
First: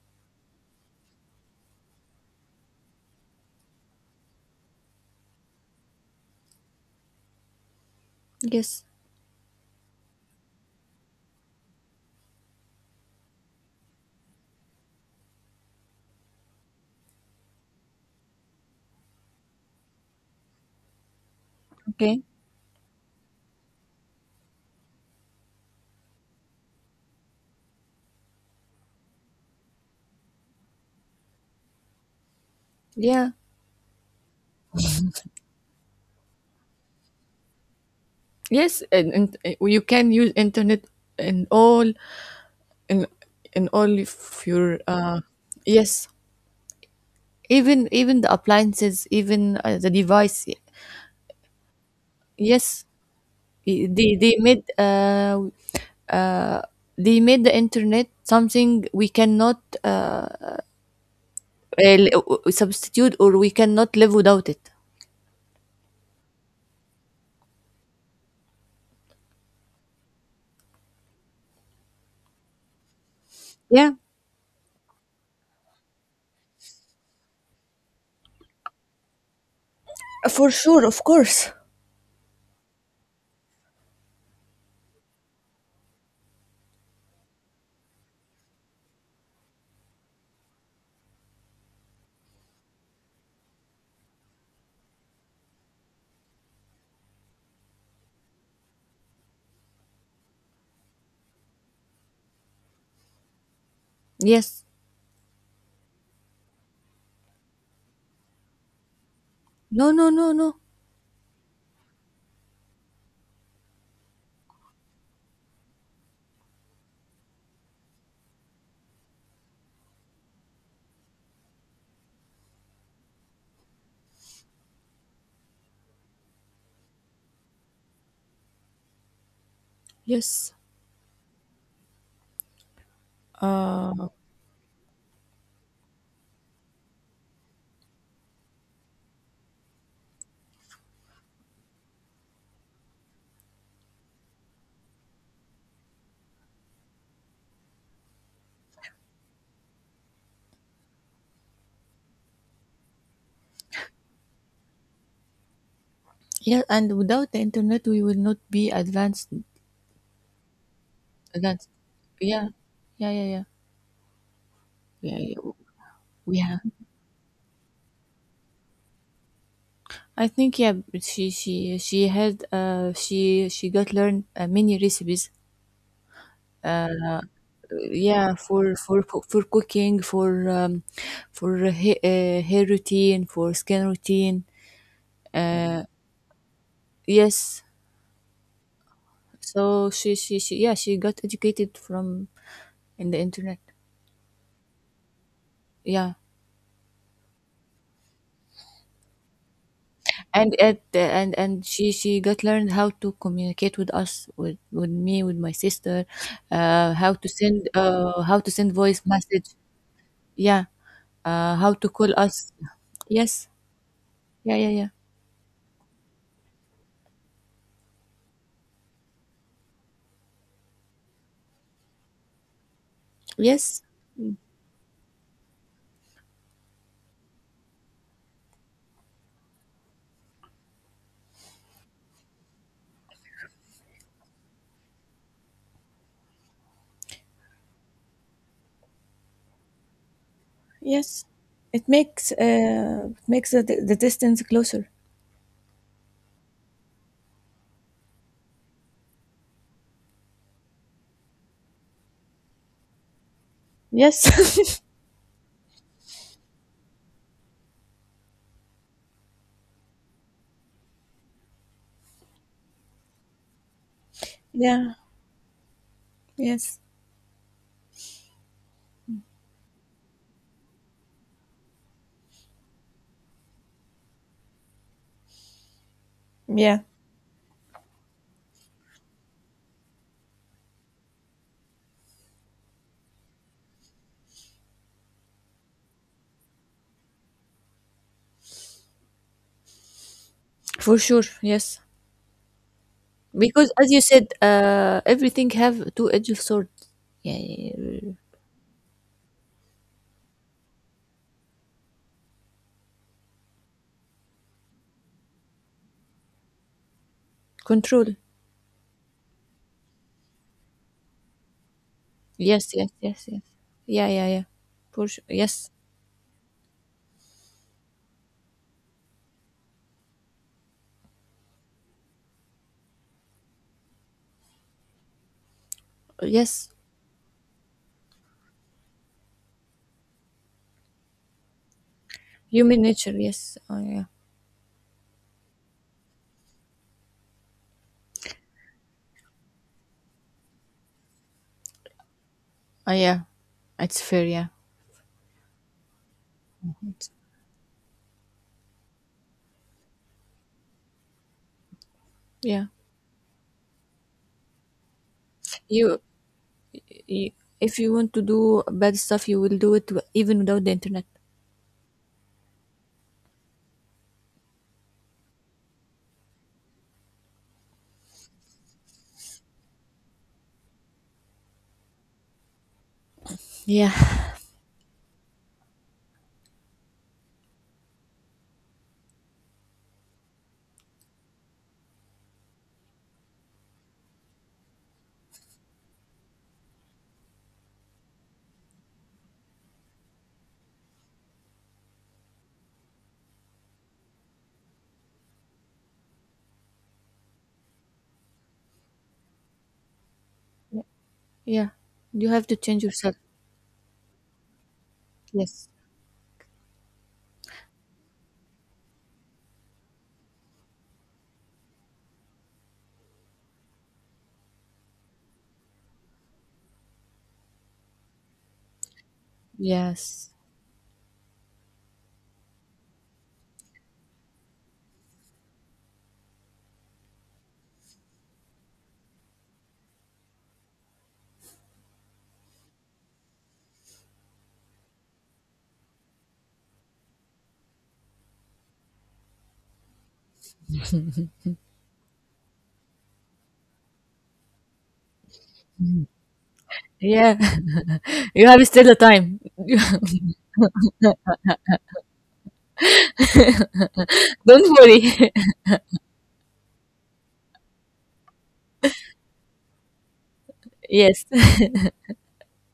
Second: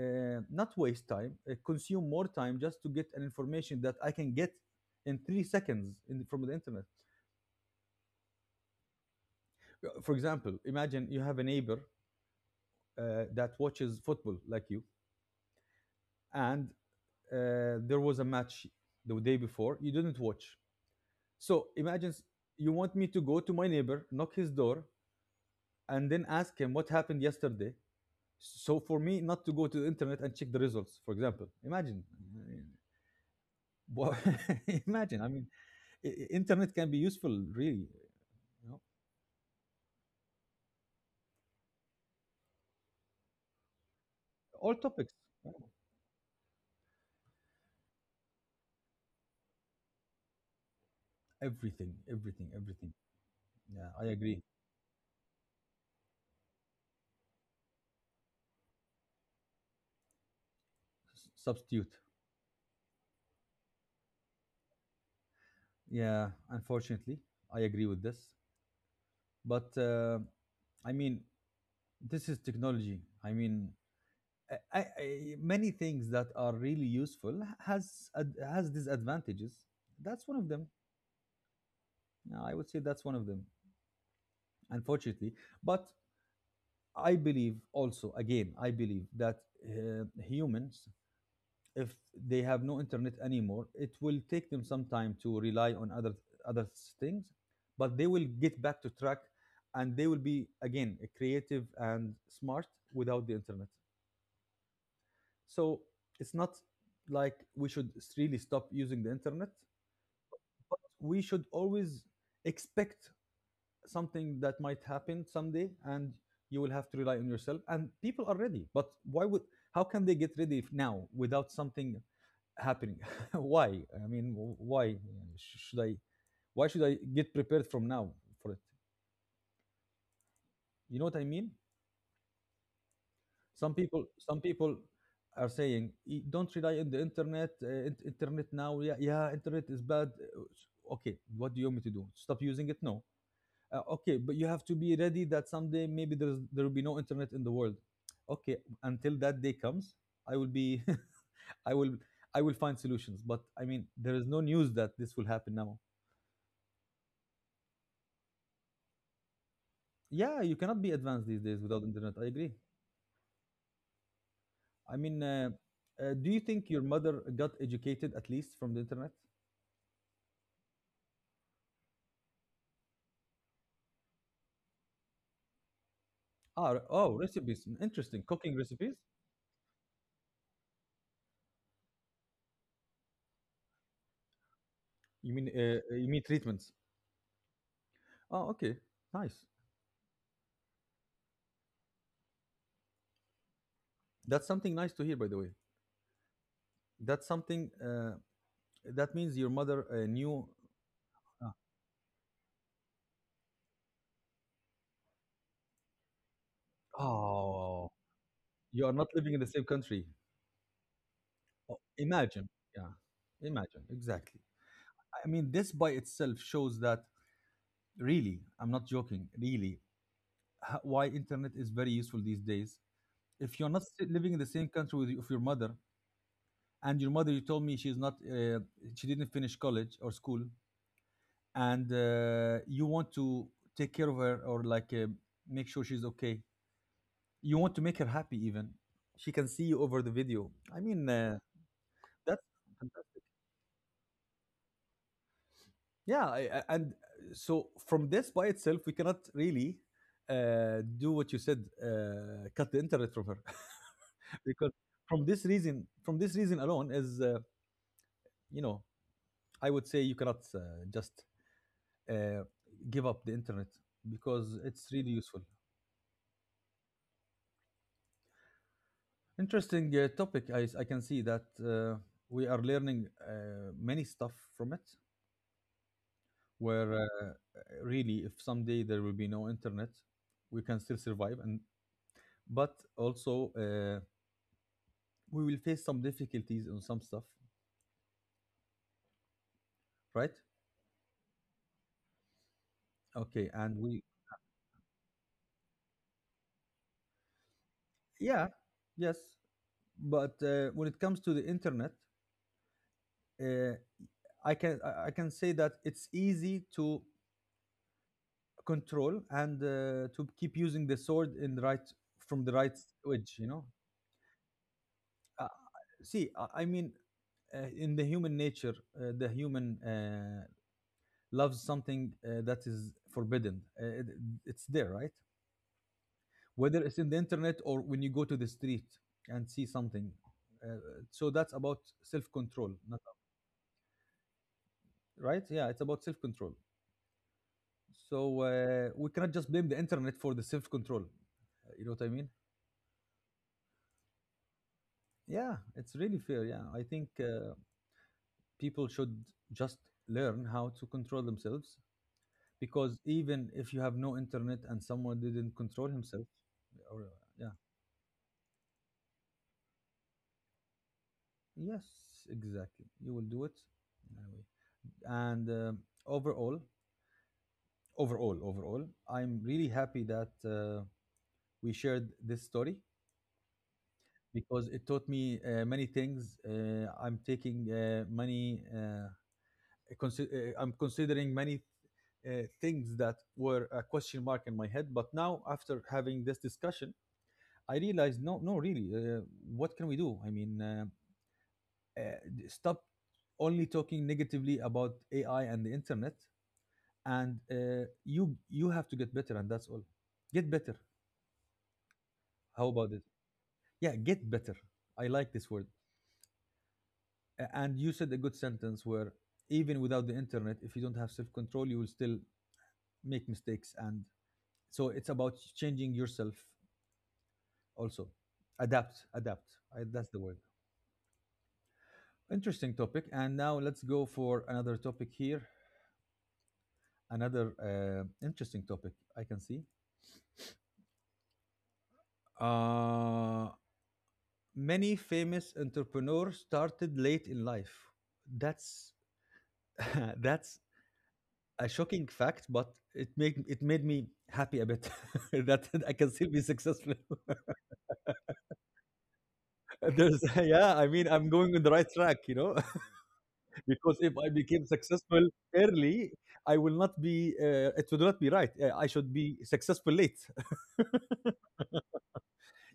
S1: uh, not waste time, uh, consume more time just to get an information that I can get in three seconds in, from the internet.
S2: Yes.
S1: For example, imagine you have a neighbor uh, that watches football like you, and uh, there was a match the day before you didn't watch. So imagine
S2: Okay.
S1: you want me to go to my neighbor, knock his door, and then ask him what happened yesterday. So for me not to go to the internet and check the results, for example, imagine.
S2: Yeah.
S1: Well, imagine. I mean, i- internet can be useful, really. You know,
S2: Yes. And, and uh, you can use internet in all in in all of
S1: all
S2: your,
S1: topics,
S2: uh, yes. Even even the appliances, even, uh, the device.
S1: everything, everything,
S2: Yes.
S1: everything.
S2: i-
S1: Yeah, I
S2: they they
S1: agree.
S2: made uh, uh, they made the internet something we cannot, uh,
S1: S- Substitute.
S2: uh, substitute or we cannot live without it.
S1: Yeah, unfortunately, I agree with this. But uh, I mean, this is technology. I mean,
S2: Yeah.
S1: I, I, I- many things that are really useful has ad- has disadvantages. That's one of
S2: For
S1: them.
S2: sure, of course.
S1: Yeah, I would say that's one of them, unfortunately. But I believe also, again, I believe that uh, humans, if they have no internet anymore, it will take them some time to rely on other other things, but they will get back to track, and they will be again creative and smart without the internet.
S2: Yes.
S1: So it's not like we should really stop using the internet.
S2: No. No. No. No.
S1: We should always expect something that might happen someday, and you will have to rely on yourself, and people are ready. But why would how can they get ready if now without something happening? why i mean why should i why should i get prepared from now for it?
S2: Yes.
S1: You know what I mean? some people
S2: Uh,
S1: some people are saying, "Y- Don't rely on the internet, uh, in- internet now. Yeah, yeah, internet is bad. Uh, okay, what do you want me to do? Stop using it? No. Uh, okay, but you have to be ready that someday maybe there's there will be no internet in the world. Okay, until that day comes, I will be, I will, I will find solutions. But I mean, there is no news that this will happen now."
S2: Yeah. And without the internet, we will not be advanced.
S1: Yeah, you cannot be advanced these days
S2: Advanced.
S1: without internet. I
S2: Yeah.
S1: agree.
S2: Yeah. Yeah. Yeah.
S1: I
S2: Yeah,
S1: mean,
S2: yeah.
S1: uh, uh, do
S2: We
S1: you
S2: have.
S1: think your mother got educated at least from the internet?
S2: I think yeah. But She she she had uh she she got learned, uh, many recipes,
S1: Ah, re- oh, recipes. Interesting.
S2: yeah,
S1: Cooking
S2: for
S1: recipes.
S2: for co- for cooking, for um, for ha- uh, hair routine, for skin routine.
S1: You mean uh, uh, you mean treatments?
S2: Yes.
S1: Oh, okay. Nice.
S2: So she she she yeah she got educated from, in the internet.
S1: That's something nice to hear, by the way.
S2: Yeah.
S1: That's something uh, That means your mother uh, knew.
S2: and at and
S1: uh,
S2: and she she got learned how to communicate with us, with with me, with my sister. Uh how to send,
S1: Oh,
S2: uh how to send
S1: you are
S2: voice
S1: not living in the
S2: message.
S1: same country.
S2: Yeah. Uh how
S1: Oh,
S2: to call
S1: imagine.
S2: us.
S1: Yeah,
S2: Yes.
S1: imagine. Exactly.
S2: Yeah, yeah, yeah.
S1: I mean, this by itself shows that, really, I'm not joking, really, h- why internet is very useful these days. If you're not
S2: Yes.
S1: si- living in the same country with y- of your mother, and your mother, you told me she's not, uh, she didn't finish college or school, and uh, you want to take care of her, or like uh, make sure she's okay. You want to make her happy, even. She can see you over the video. I mean,
S2: Yes,
S1: uh,
S2: it makes,
S1: that's
S2: uh,
S1: fantastic.
S2: makes the the distance closer.
S1: Yeah, I- I- and uh, so from this by itself, we cannot really uh, do what you said, uh, cut the internet from her,
S2: Yes.
S1: because from this reason, from this reason alone, is uh, you know, I would say you cannot uh, just uh, give up the internet, because it's
S2: Yeah.
S1: really useful.
S2: Yes.
S1: Interesting uh, topic. I, I can see that uh, we are learning uh, many stuff from it.
S2: Yeah.
S1: Where, uh, really, if someday there will be no internet, we can still survive, and but also uh, we will face some difficulties on some stuff, right?
S2: For sure. Yes.
S1: Okay,
S2: Because
S1: and
S2: as you
S1: we,
S2: said, uh, everything have two edge of sword. Yeah, yeah, yeah.
S1: yeah, yes, but uh, when it comes to the internet, uh, i can i I can say that it's easy to
S2: Control.
S1: control, and uh, to keep using the sword in the right from the right
S2: Yes, yes, yes,
S1: edge
S2: yes.
S1: you know
S2: Yeah, yeah, yeah. For sure.
S1: uh,
S2: Yes,
S1: see i I mean, uh, in the human nature, uh, the human uh, loves something, uh, that is forbidden. Uh, it, it's there, right?
S2: yes.
S1: Whether it's in the internet or when you go to the street and see something. Uh, so that's about self control,
S2: Human
S1: not,
S2: nature. Yes. Oh, yeah.
S1: right? Yeah, it's about self control. So uh, we cannot just blame the internet for the self control. You know what I mean?
S2: Oh, yeah. It's fair. Yeah.
S1: Yeah, it's really fair. Yeah, I think, uh, people should just learn how to control themselves,
S2: Yeah.
S1: because even if you have no internet and someone didn't control
S2: You,
S1: himself, or,
S2: you.
S1: yeah.
S2: If you want to do bad stuff, you will do it even without the internet.
S1: Yes, exactly. You will do it anyway. And uh, overall, overall, overall, I'm really happy that uh, we shared this story,
S2: Yeah.
S1: because it taught me uh, many things. Uh, I'm taking uh, many. Uh, consi- uh, I'm considering many uh, things that were a question mark in my head. But now, after having this discussion, I realized no, no, really, uh, what can we do? I mean. Uh, uh, Stop only talking negatively about A I and the internet, and uh, you you have to get better, and that's all. Get better.
S2: Yeah, you have to
S1: How
S2: change
S1: about it?
S2: yourself.
S1: Yeah, get better. I like this word.
S2: Yes.
S1: A- And you said a good sentence, where even without the internet, if you don't have self control, you will still make mistakes. And so it's about changing yourself also. Adapt, adapt. I, that's the
S2: Yes.
S1: word. Interesting topic. And now let's go for another topic here. Another uh, interesting topic, I can see. Uh, Many famous entrepreneurs started late in life. That's, that's a shocking fact, but it made it made me happy a bit, that I can still be successful.
S2: Yeah, you have still the time.
S1: There's yeah, I mean, I'm going on the right track, you know, Because if I
S2: Don't
S1: became
S2: worry.
S1: successful early, I will not be. Uh, it would not be right. Uh, I should be successful late.
S2: Yes.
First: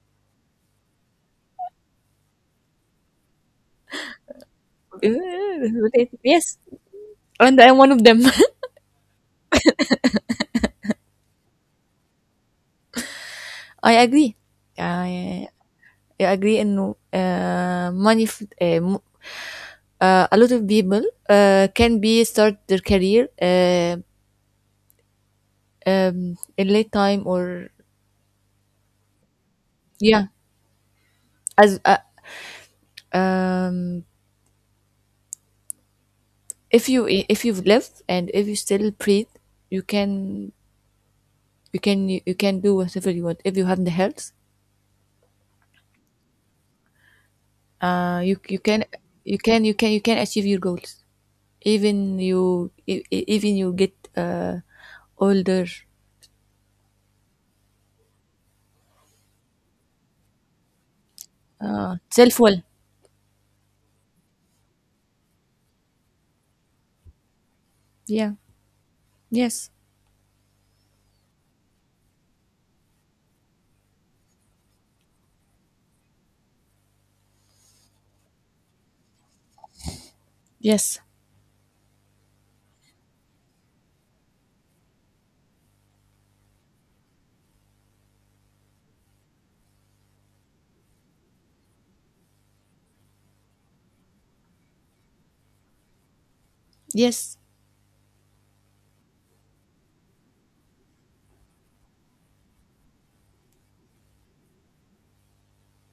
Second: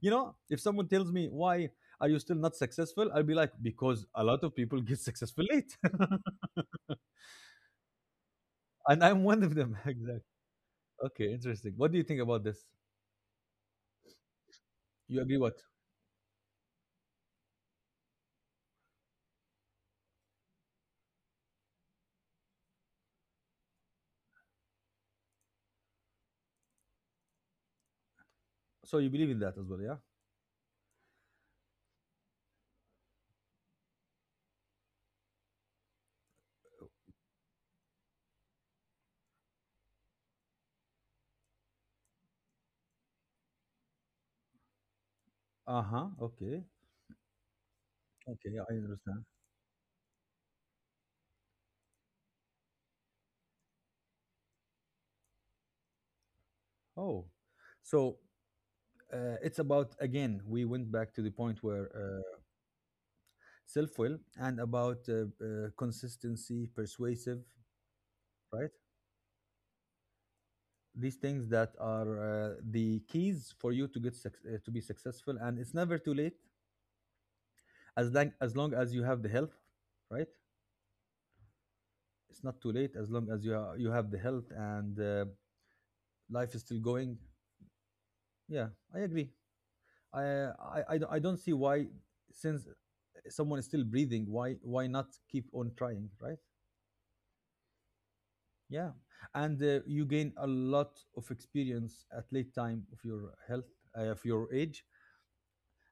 S1: You know, if someone tells me, why are you still not successful, I'll be like, because a lot of people get successful late.
S2: Yes. And I'm one of them.
S1: And I'm one of them. Exactly. Okay, interesting. What do you think about this?
S2: I agree.
S1: You agree
S2: I,
S1: what?
S2: I agree انه uh, money f- uh, m- uh, a lot of people uh, can be start their career, uh, um, in late time or
S1: So you believe in that as well, yeah?
S2: yeah, as uh, um, if you if you've lived and if you still breathe, you can you can you can do whatever you want if you have the health.
S1: Uh-huh. Okay.
S2: uh you
S1: Okay,
S2: you
S1: I
S2: can
S1: understand.
S2: you can you can you can achieve your goals, even you e- e- even you get uh older.
S1: Oh. So uh, it's about, again, we went back to the point where uh,
S2: Self well.
S1: self-will, and about uh, uh, consistency, persuasive,
S2: Yeah.
S1: right?
S2: Yes,
S1: These things that are, uh, the keys for you to get suc- uh, to be successful, and it's never too late, as long as long as you have the health, right?
S2: yes,
S1: It's not too late as long as you ha- you have the health, and uh, life is still going. Yeah, I agree. I i i, don't- I don't see why, since someone is still breathing, why why not keep on trying, right?
S2: yes.
S1: Yeah. And uh, you gain a lot of experience at late time of your health uh, of your age,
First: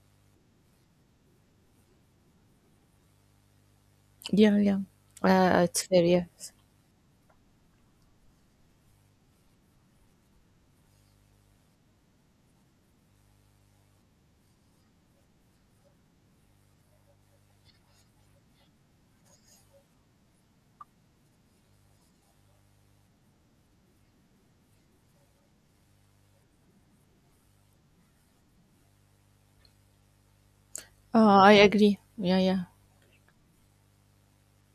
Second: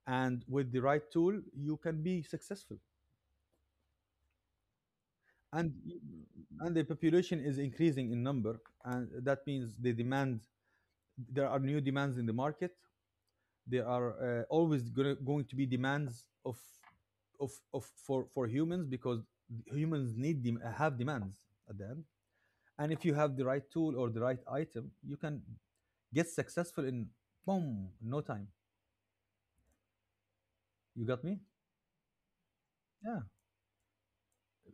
S1: and with the right tool you can be successful.
S2: Yeah, yeah. Uh
S1: and
S2: it's fair. Yes.
S1: and the population is increasing in number, and that means the demand, there are new demands in the market, there are uh, always gonna, going to be demands of of, of for, for humans, because humans need them have demands at the end. And if you have the right tool or the right item, you can get successful in, boom, no time. You got
S2: uh,
S1: me?
S2: I agree. Yeah, yeah.
S1: Yeah.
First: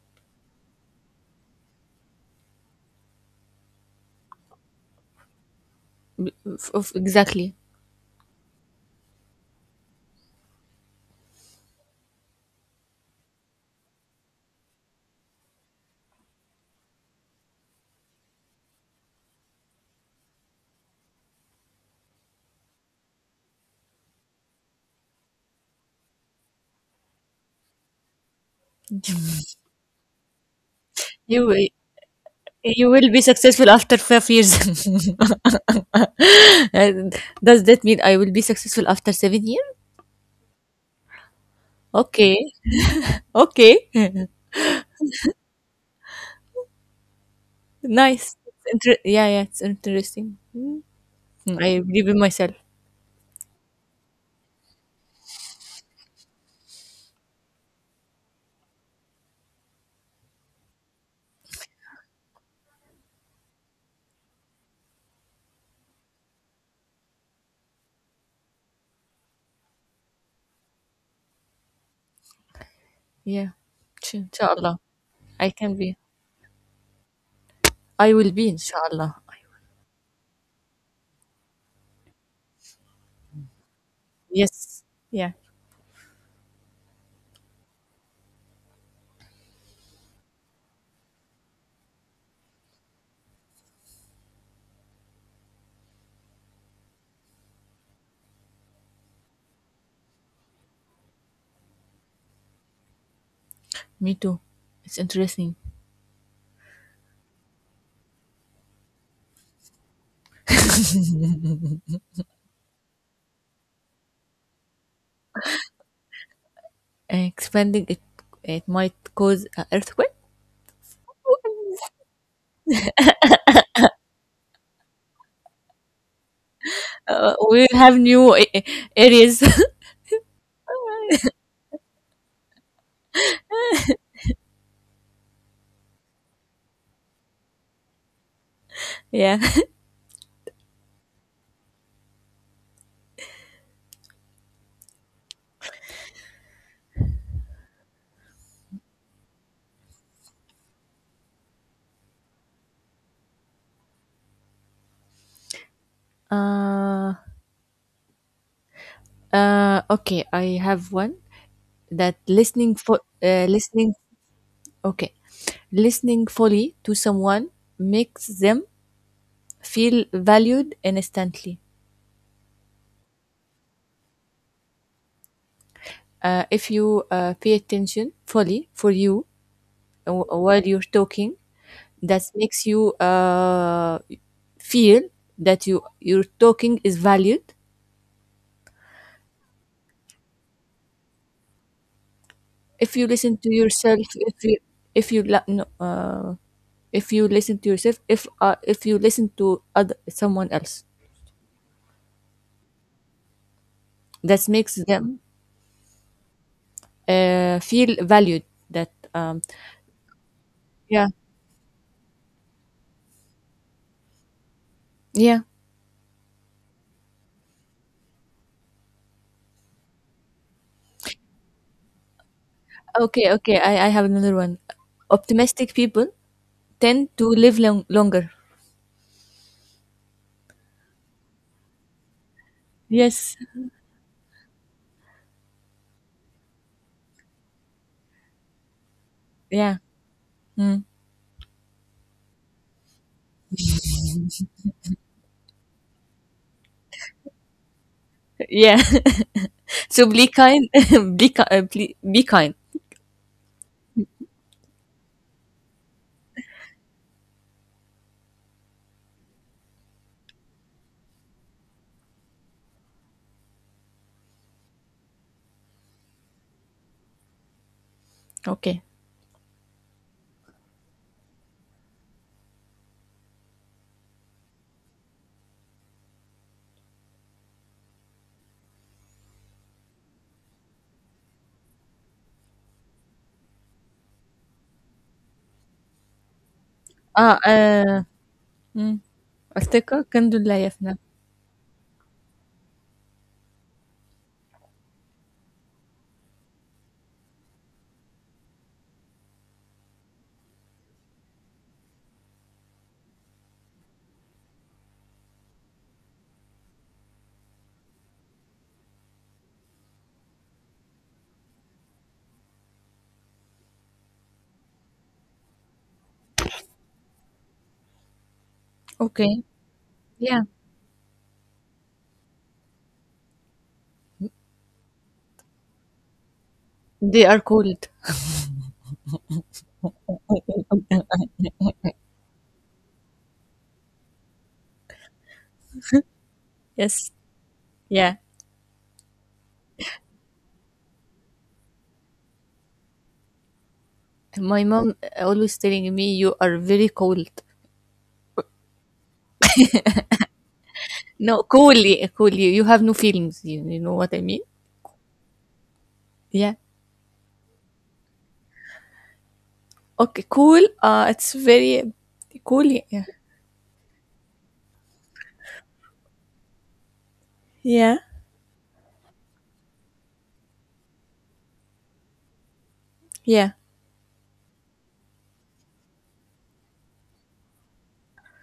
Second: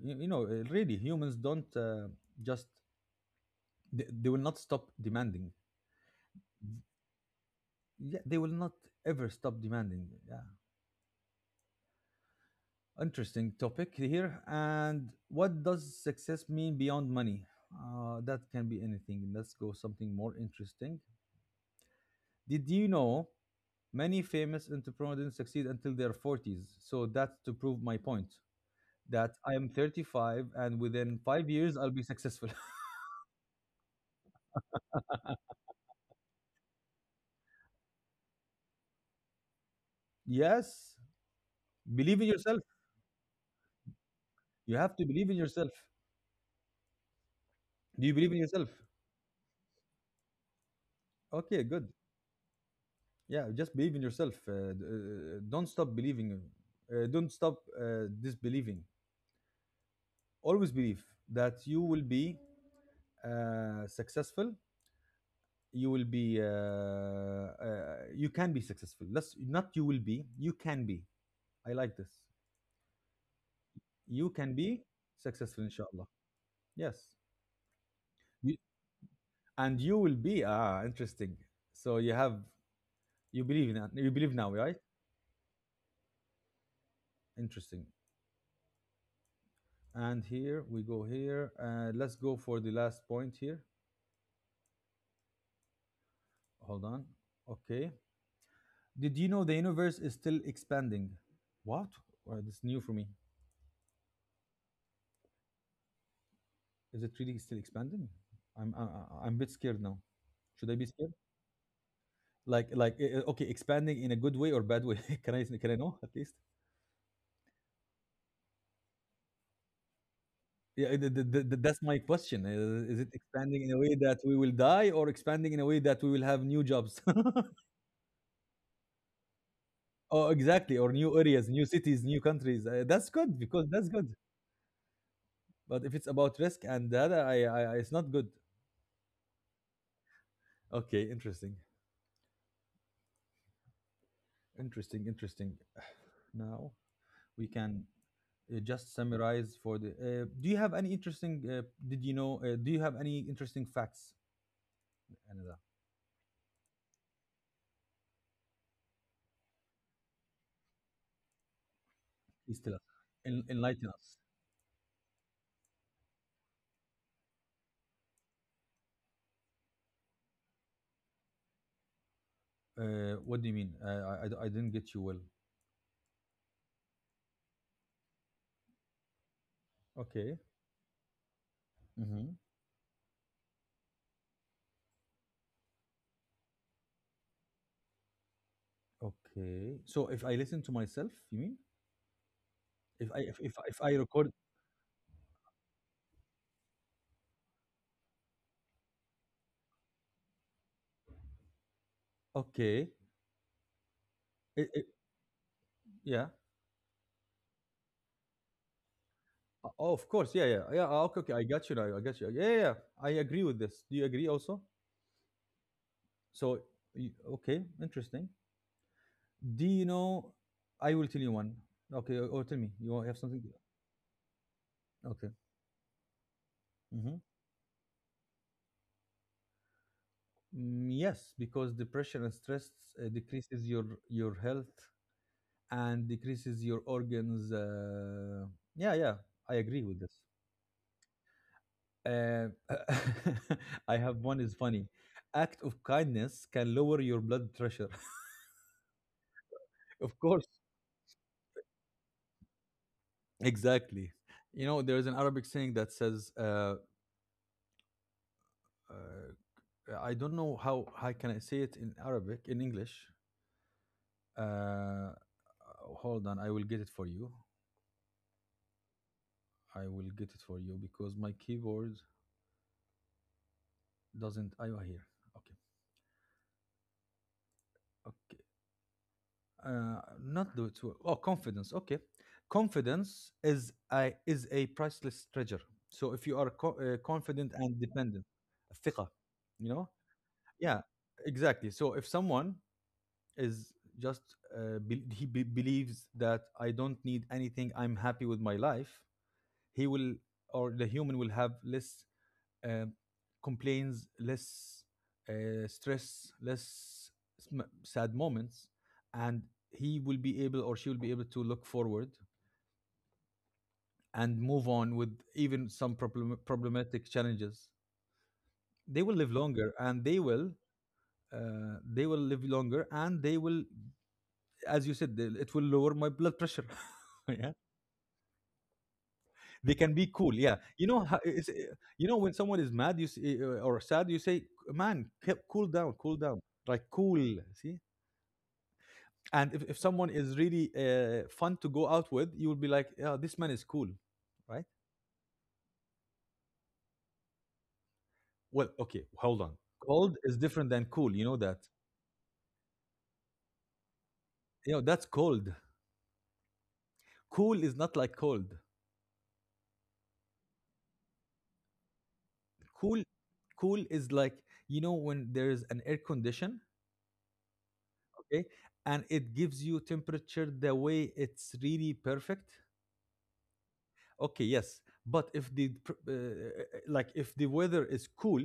S1: you, you know uh, Really, humans don't, uh, just, they, they will not stop demanding.
S2: F- of, exactly.
S1: Yeah, they will not ever stop demanding. Yeah. Interesting topic here. And what does success mean beyond money? Uh, that can be anything. Let's go something more interesting. Did you know, many famous entrepreneurs didn't succeed until their forties? So that's to prove my point that I am thirty-five, and within
S2: you
S1: five
S2: will-
S1: years I'll be successful.
S2: you will be successful after five years. And does that mean I will be successful after seven years?
S1: yes, believe in
S2: Okay.
S1: yourself.
S2: Okay.
S1: You have to believe in yourself. Do you believe in
S2: Nice.
S1: yourself?
S2: Inter- yeah, yeah, it's interesting. Mm,
S1: Okay,
S2: I
S1: good.
S2: believe in myself.
S1: Yeah, just believe in yourself. Uh, d- uh, don't stop believing. Uh, don't stop uh, disbelieving. Always believe that you will be uh, successful. You will be. Uh, uh, you can be successful. Let's not you will be. You can be I like this.
S2: Yeah. Sh-
S1: You can
S2: Inshallah.
S1: be
S2: I
S1: successful,
S2: can be.
S1: inshallah. Yes.
S2: I will be,
S1: You-
S2: inshallah.
S1: And you will be ah interesting. So you have you believe in that you believe now, right?
S2: Yes. Yeah.
S1: Interesting. And here we go here. Uh, let's go for the last point here. Hold on. Okay. Did you know the universe is still expanding? What? Well, this is new for me.
S2: Me too. It's interesting.
S1: Is it really still expanding? I'm I, I- I'm a bit scared now. Should I be scared? Like like eh, eh, okay, expanding in a good way or bad way? can I can I know at least?
S2: And expanding it, it might cause an earthquake.
S1: Yeah, th- th- th- th- that's my question. Is, is it expanding in a way that we will die, or expanding in a way that we will have new jobs?
S2: Uh, we'll have new a- areas.
S1: oh, exactly, or new areas, new cities, new countries. Uh, that's good because that's good. But if it's about risk and data, I, I, I- it's not good.
S2: Yeah.
S1: Okay, interesting, interesting, interesting. Now we can uh, just summarize for the. Uh, do you have any interesting? Uh, did you know? Uh, do you have any interesting facts, Anada?
S2: Uh, uh, okay. I have one that
S1: Please tell
S2: listening
S1: us.
S2: for
S1: En-
S2: uh,
S1: enlighten
S2: listening.
S1: us.
S2: Okay, listening fully to someone makes them feel valued instantly.
S1: Uh, what do you mean? Uh, I, I, I didn't get you well.
S2: Uh, if you uh, pay attention fully for you, w-
S1: Okay.
S2: while you're talking, that
S1: hmm
S2: makes you uh, feel that you your talking is valued.
S1: Okay. So if I listen to myself, you mean?
S2: If you
S1: If I
S2: listen
S1: if
S2: to
S1: if, if I
S2: yourself,
S1: record,
S2: if you if you la- no, uh, if you listen to yourself, if uh, if you listen to other someone else,
S1: okay.
S2: that
S1: It,
S2: makes
S1: it,
S2: them
S1: yeah.
S2: uh, feel valued. That um,
S1: Uh, Oh, of course. Yeah, yeah, yeah. ah,
S2: Yeah,
S1: Okay, okay. I got you now. I got you. Yeah, yeah. yeah. I agree with this. Do you agree also?
S2: yeah.
S1: So, y- okay, interesting. Do you know? I will tell you one. Okay, or or tell me. You have
S2: Okay,
S1: something?
S2: okay. I, I have another one.
S1: Okay.
S2: Optimistic people tend
S1: Mm-hmm.
S2: to live long, longer.
S1: Yes, because depression and stress uh,
S2: Yes.
S1: decreases your your health and decreases your organs. Uh, yeah, yeah, I
S2: Yeah.
S1: agree with this.
S2: Mm.
S1: Uh, I have one is funny. Act of kindness can lower your blood pressure.
S2: Yeah. So,
S1: Of
S2: be
S1: course.
S2: kind. Be, ki- uh, ple- be kind.
S1: Exactly. You know, there is an Arabic saying that says, uh, uh, I don't know how, how can I say it in Arabic, in English. Uh, hold on, I will get it for you.
S2: Okay.
S1: I will get it for you because my keyboard doesn't. I here. Okay. Okay. uh, not do it well. Oh, confidence. Okay, confidence is a is a priceless treasure. So if you are co- uh,
S2: Ah.
S1: confident and
S2: Uh,
S1: dependent,
S2: mm.
S1: ثقة, you know,
S2: أصدقاء كانوا لا
S1: yeah,
S2: يفنى.
S1: exactly. So if someone is just uh, be- he be- believes that I don't need anything, I'm happy with my life, he will, or the human will have less um, complains, less uh, stress, less sm- sad moments, and he will be able, or she will be able, to look forward and move on with even some problem- problematic challenges. They will live
S2: Okay.
S1: longer, and they
S2: Yeah.
S1: will. Uh, they will live longer, and they will, as you said, they- it will lower my blood pressure.
S2: They are
S1: Yeah,
S2: cold.
S1: they can be cool. Yeah, you know how it's, uh, you know, when someone is mad you say, or sad, you say, man, c- cool down, cool down, like
S2: Yes.
S1: cool, see?
S2: Yeah.
S1: And if, if someone is really uh, fun to go out with, you will be like, yeah, this man is cool.
S2: My
S1: Right,
S2: mom always telling me you are very cold.
S1: well, okay, hold on. Cold is different than cool, you
S2: No,
S1: know that.
S2: coolly, coolly. You you have no feelings. You, you know what I mean?
S1: You know that's cold.
S2: Yeah.
S1: Cool is not like cold.
S2: Okay. Cool. Uh, it's very cool.
S1: Cool.
S2: Yeah.
S1: Cool is like, you know, when there is an air condition,
S2: Yeah.
S1: okay, and it gives you temperature the way it's really perfect.
S2: Yeah.
S1: Okay, yes. But if the pr- uh, like if the weather is cool,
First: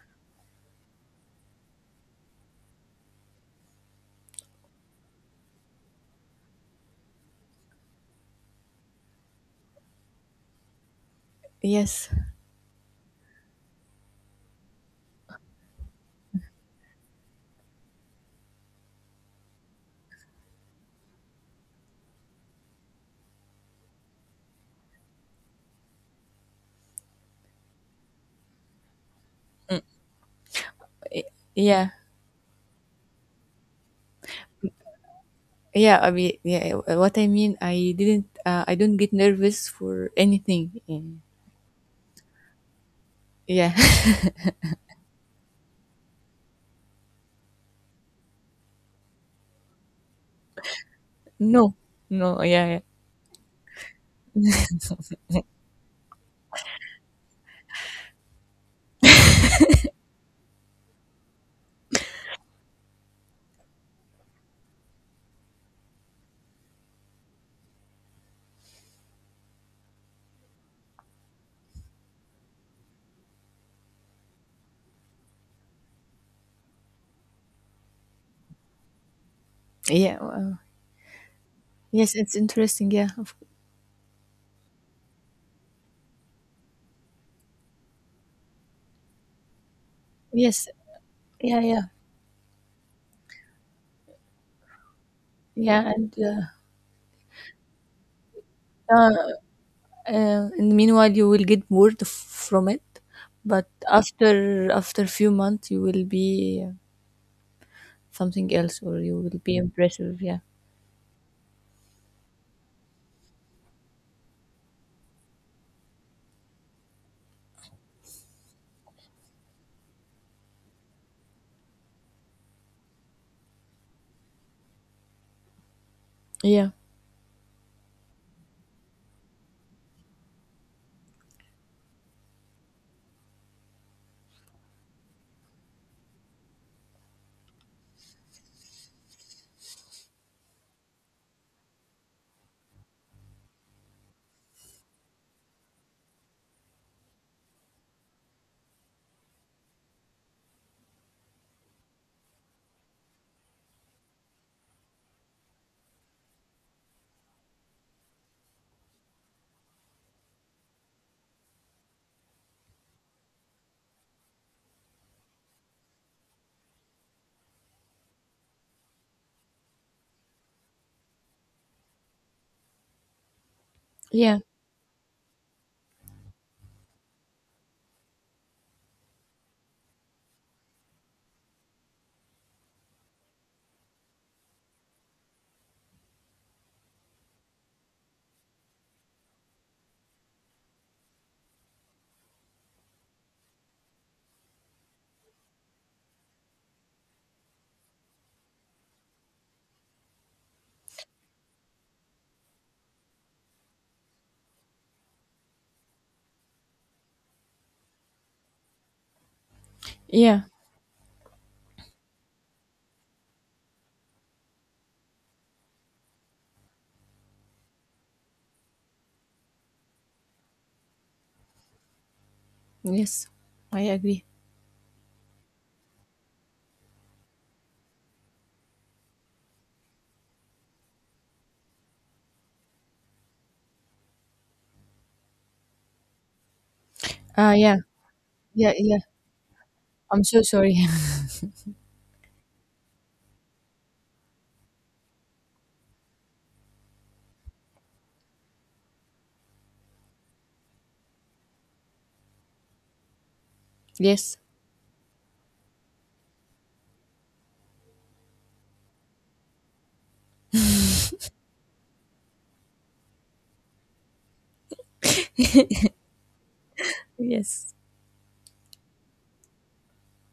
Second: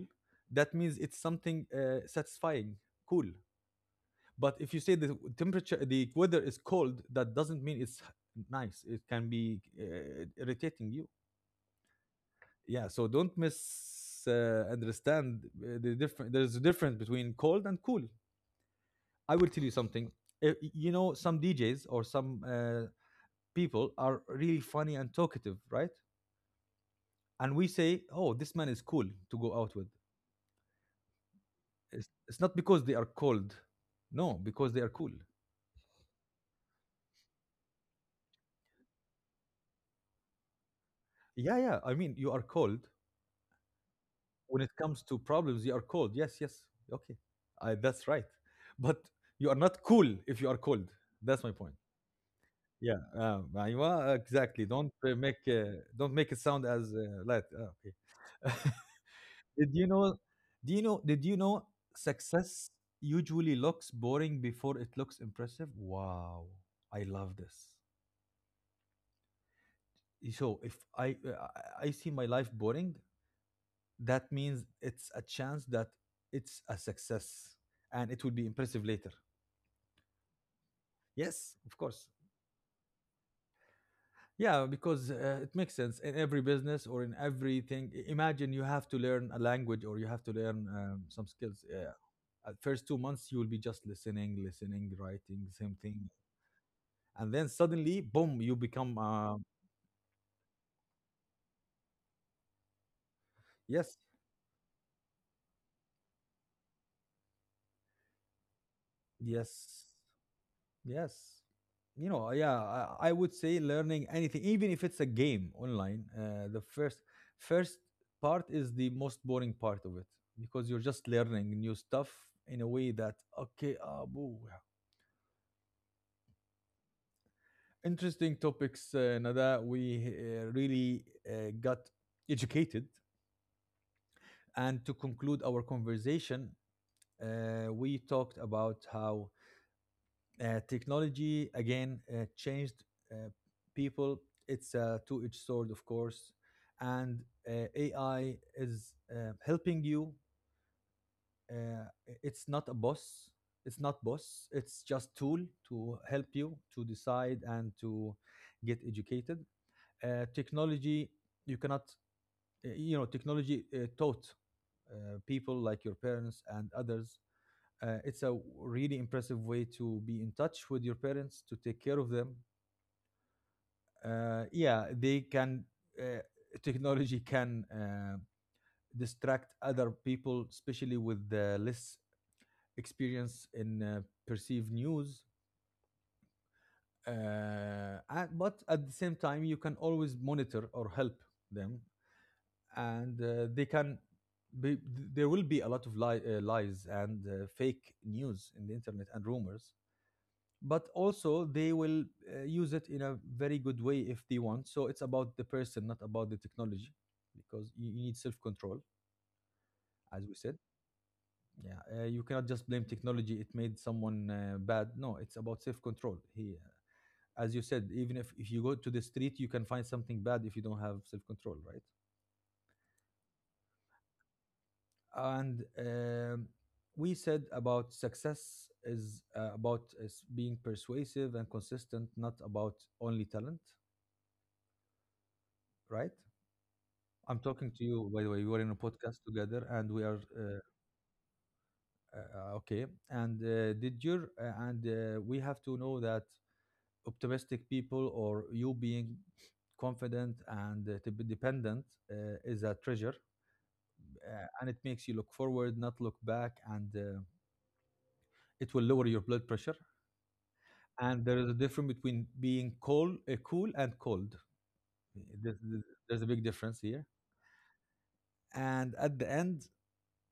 S1: that means it's something uh, satisfying. Cool. But if you say the temperature, the weather is cold, that doesn't mean it's nice. It can be uh, irritating you.
S2: Yes.
S1: Yeah. So don't miss uh, understand uh, the different. There's a difference between cold and cool. I will tell you something. Uh, You know, some D Js or some uh, people are really funny and talkative, right? And we say, "Oh, this man is cool to go out with."
S2: Yeah.
S1: It's, it's not because they are cold. No, because they are cool.
S2: Yeah. I mean, yeah. uh, What I mean, I didn't. Uh, I don't get nervous for anything. Yeah.
S1: Yeah, yeah. I mean, you are cold.
S2: Yeah.
S1: When it comes to problems, you are cold. Yes, yes, okay, I, that's right. But you are not cool if you are cold. That's my point.
S2: No. No. Yeah, yeah,
S1: Yeah, um, أيوة, exactly. Don't uh, make uh, don't make it sound as uh, light. Uh, okay. did you know? Do you know? Did you know? Success usually looks boring before it looks impressive. Wow, I love this. So if I uh, I, I see my life boring, that means it's a chance that it's a success and it will be impressive later.
S2: yeah. Uh,
S1: Yes, of course.
S2: yes. It's interesting. Yeah. Of,
S1: Yeah, because uh, it makes sense in every business or in everything. I- imagine you have to learn a language, or you have to learn
S2: yes.
S1: um, some
S2: Yeah.
S1: skills.
S2: Yeah.
S1: Yeah. At first two months you will be just listening, listening, writing, same
S2: Yeah.
S1: thing,
S2: And uh,
S1: and then suddenly boom, you become uh,
S2: uh, and meanwhile, you will get bored f- from it, but
S1: yes,
S2: after after few months, you will be, uh, something else, or you will be
S1: yes.
S2: impressive. Yeah.
S1: Yes. You know, uh, yeah, I, I would say learning anything, even if it's a game online, uh, the first first part is the most boring part of it, because you're just learning new stuff in a way that okay, uh, boo. Yeah.
S2: Yeah.
S1: Interesting topics, uh, Nada. We uh, really uh, got educated. And to conclude our conversation, uh, we talked about how Uh, technology, again, uh, changed uh, people. It's a two-edged sword, of course, and uh, A I is uh, helping you. Uh, it's not a boss. It's not boss. It's just tool to help you to decide and to get educated. Uh, technology, you cannot uh, you know, technology uh, taught uh, people like your parents and others. Uh, it's a really impressive way to be in touch with your parents, to take care of them.
S2: Yeah.
S1: Uh, yeah, they can uh, technology can uh, distract other people, especially with the less experience in uh, perceived news. Uh, and, but at the same time, you can always monitor or help them, and uh, they can be, there will be a lot of li- uh, lies and uh, fake news in the internet and rumors, but also they will uh, use it in a very good way if they want. So it's about the person, not about the technology, because you, you need self-control, as we
S2: Yeah.
S1: said. Yeah. Uh, you cannot just blame technology it made someone uh, bad. No, it's about self-control. He uh, as you said, even if, if you go to the street you can find something bad if you don't have self-control, right?
S2: Yes. I agree.
S1: And um, we said about success is uh, about is being persuasive and consistent, not about only talent, right? I'm
S2: Ah,
S1: talking
S2: yeah.
S1: to you, by the way. We were in a
S2: Yeah. Yeah.
S1: podcast together, and we are
S2: I'm so
S1: uh,
S2: sorry.
S1: uh, okay. And uh, did your uh, and uh, we have to know that optimistic people, or you being confident and uh, to be dependent uh, is a treasure,
S2: Yes,
S1: uh, and it makes you look forward, not look back, and uh, it will lower your blood pressure. And there is a difference between being cool, uh, cool, and cold. There's, there's a big difference here.
S2: yes.
S1: And at the end,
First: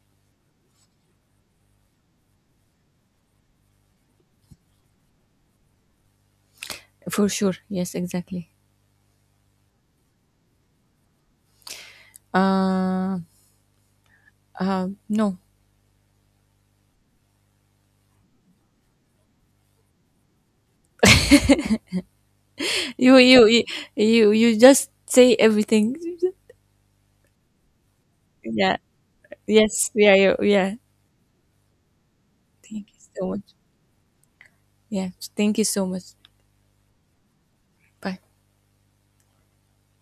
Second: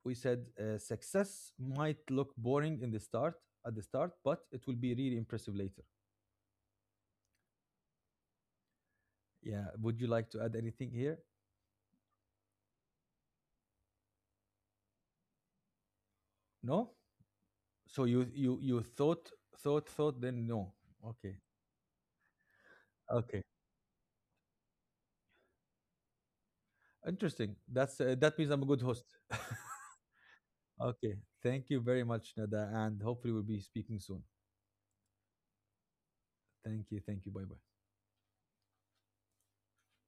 S1: we said uh, success might look boring in the start, at the start but it will be really impressive later.
S2: For sure. Yes, exactly.
S1: Yeah, would you like to add anything here?
S2: Uh, uh, no.
S1: No. So you you you thought, thought thought, then no, okay.
S2: You
S1: Okay,
S2: you you you you just say everything.
S1: interesting. That's uh, that means I'm a
S2: Yeah.
S1: good host.
S2: Yes. Yeah. Yeah, yeah.
S1: Okay, thank you very much, Nada,
S2: Thank
S1: and
S2: you so
S1: hopefully
S2: much.
S1: we'll be speaking soon.
S2: Yeah, thank you so much.
S1: Thank you thank you, bye bye
S2: Bye.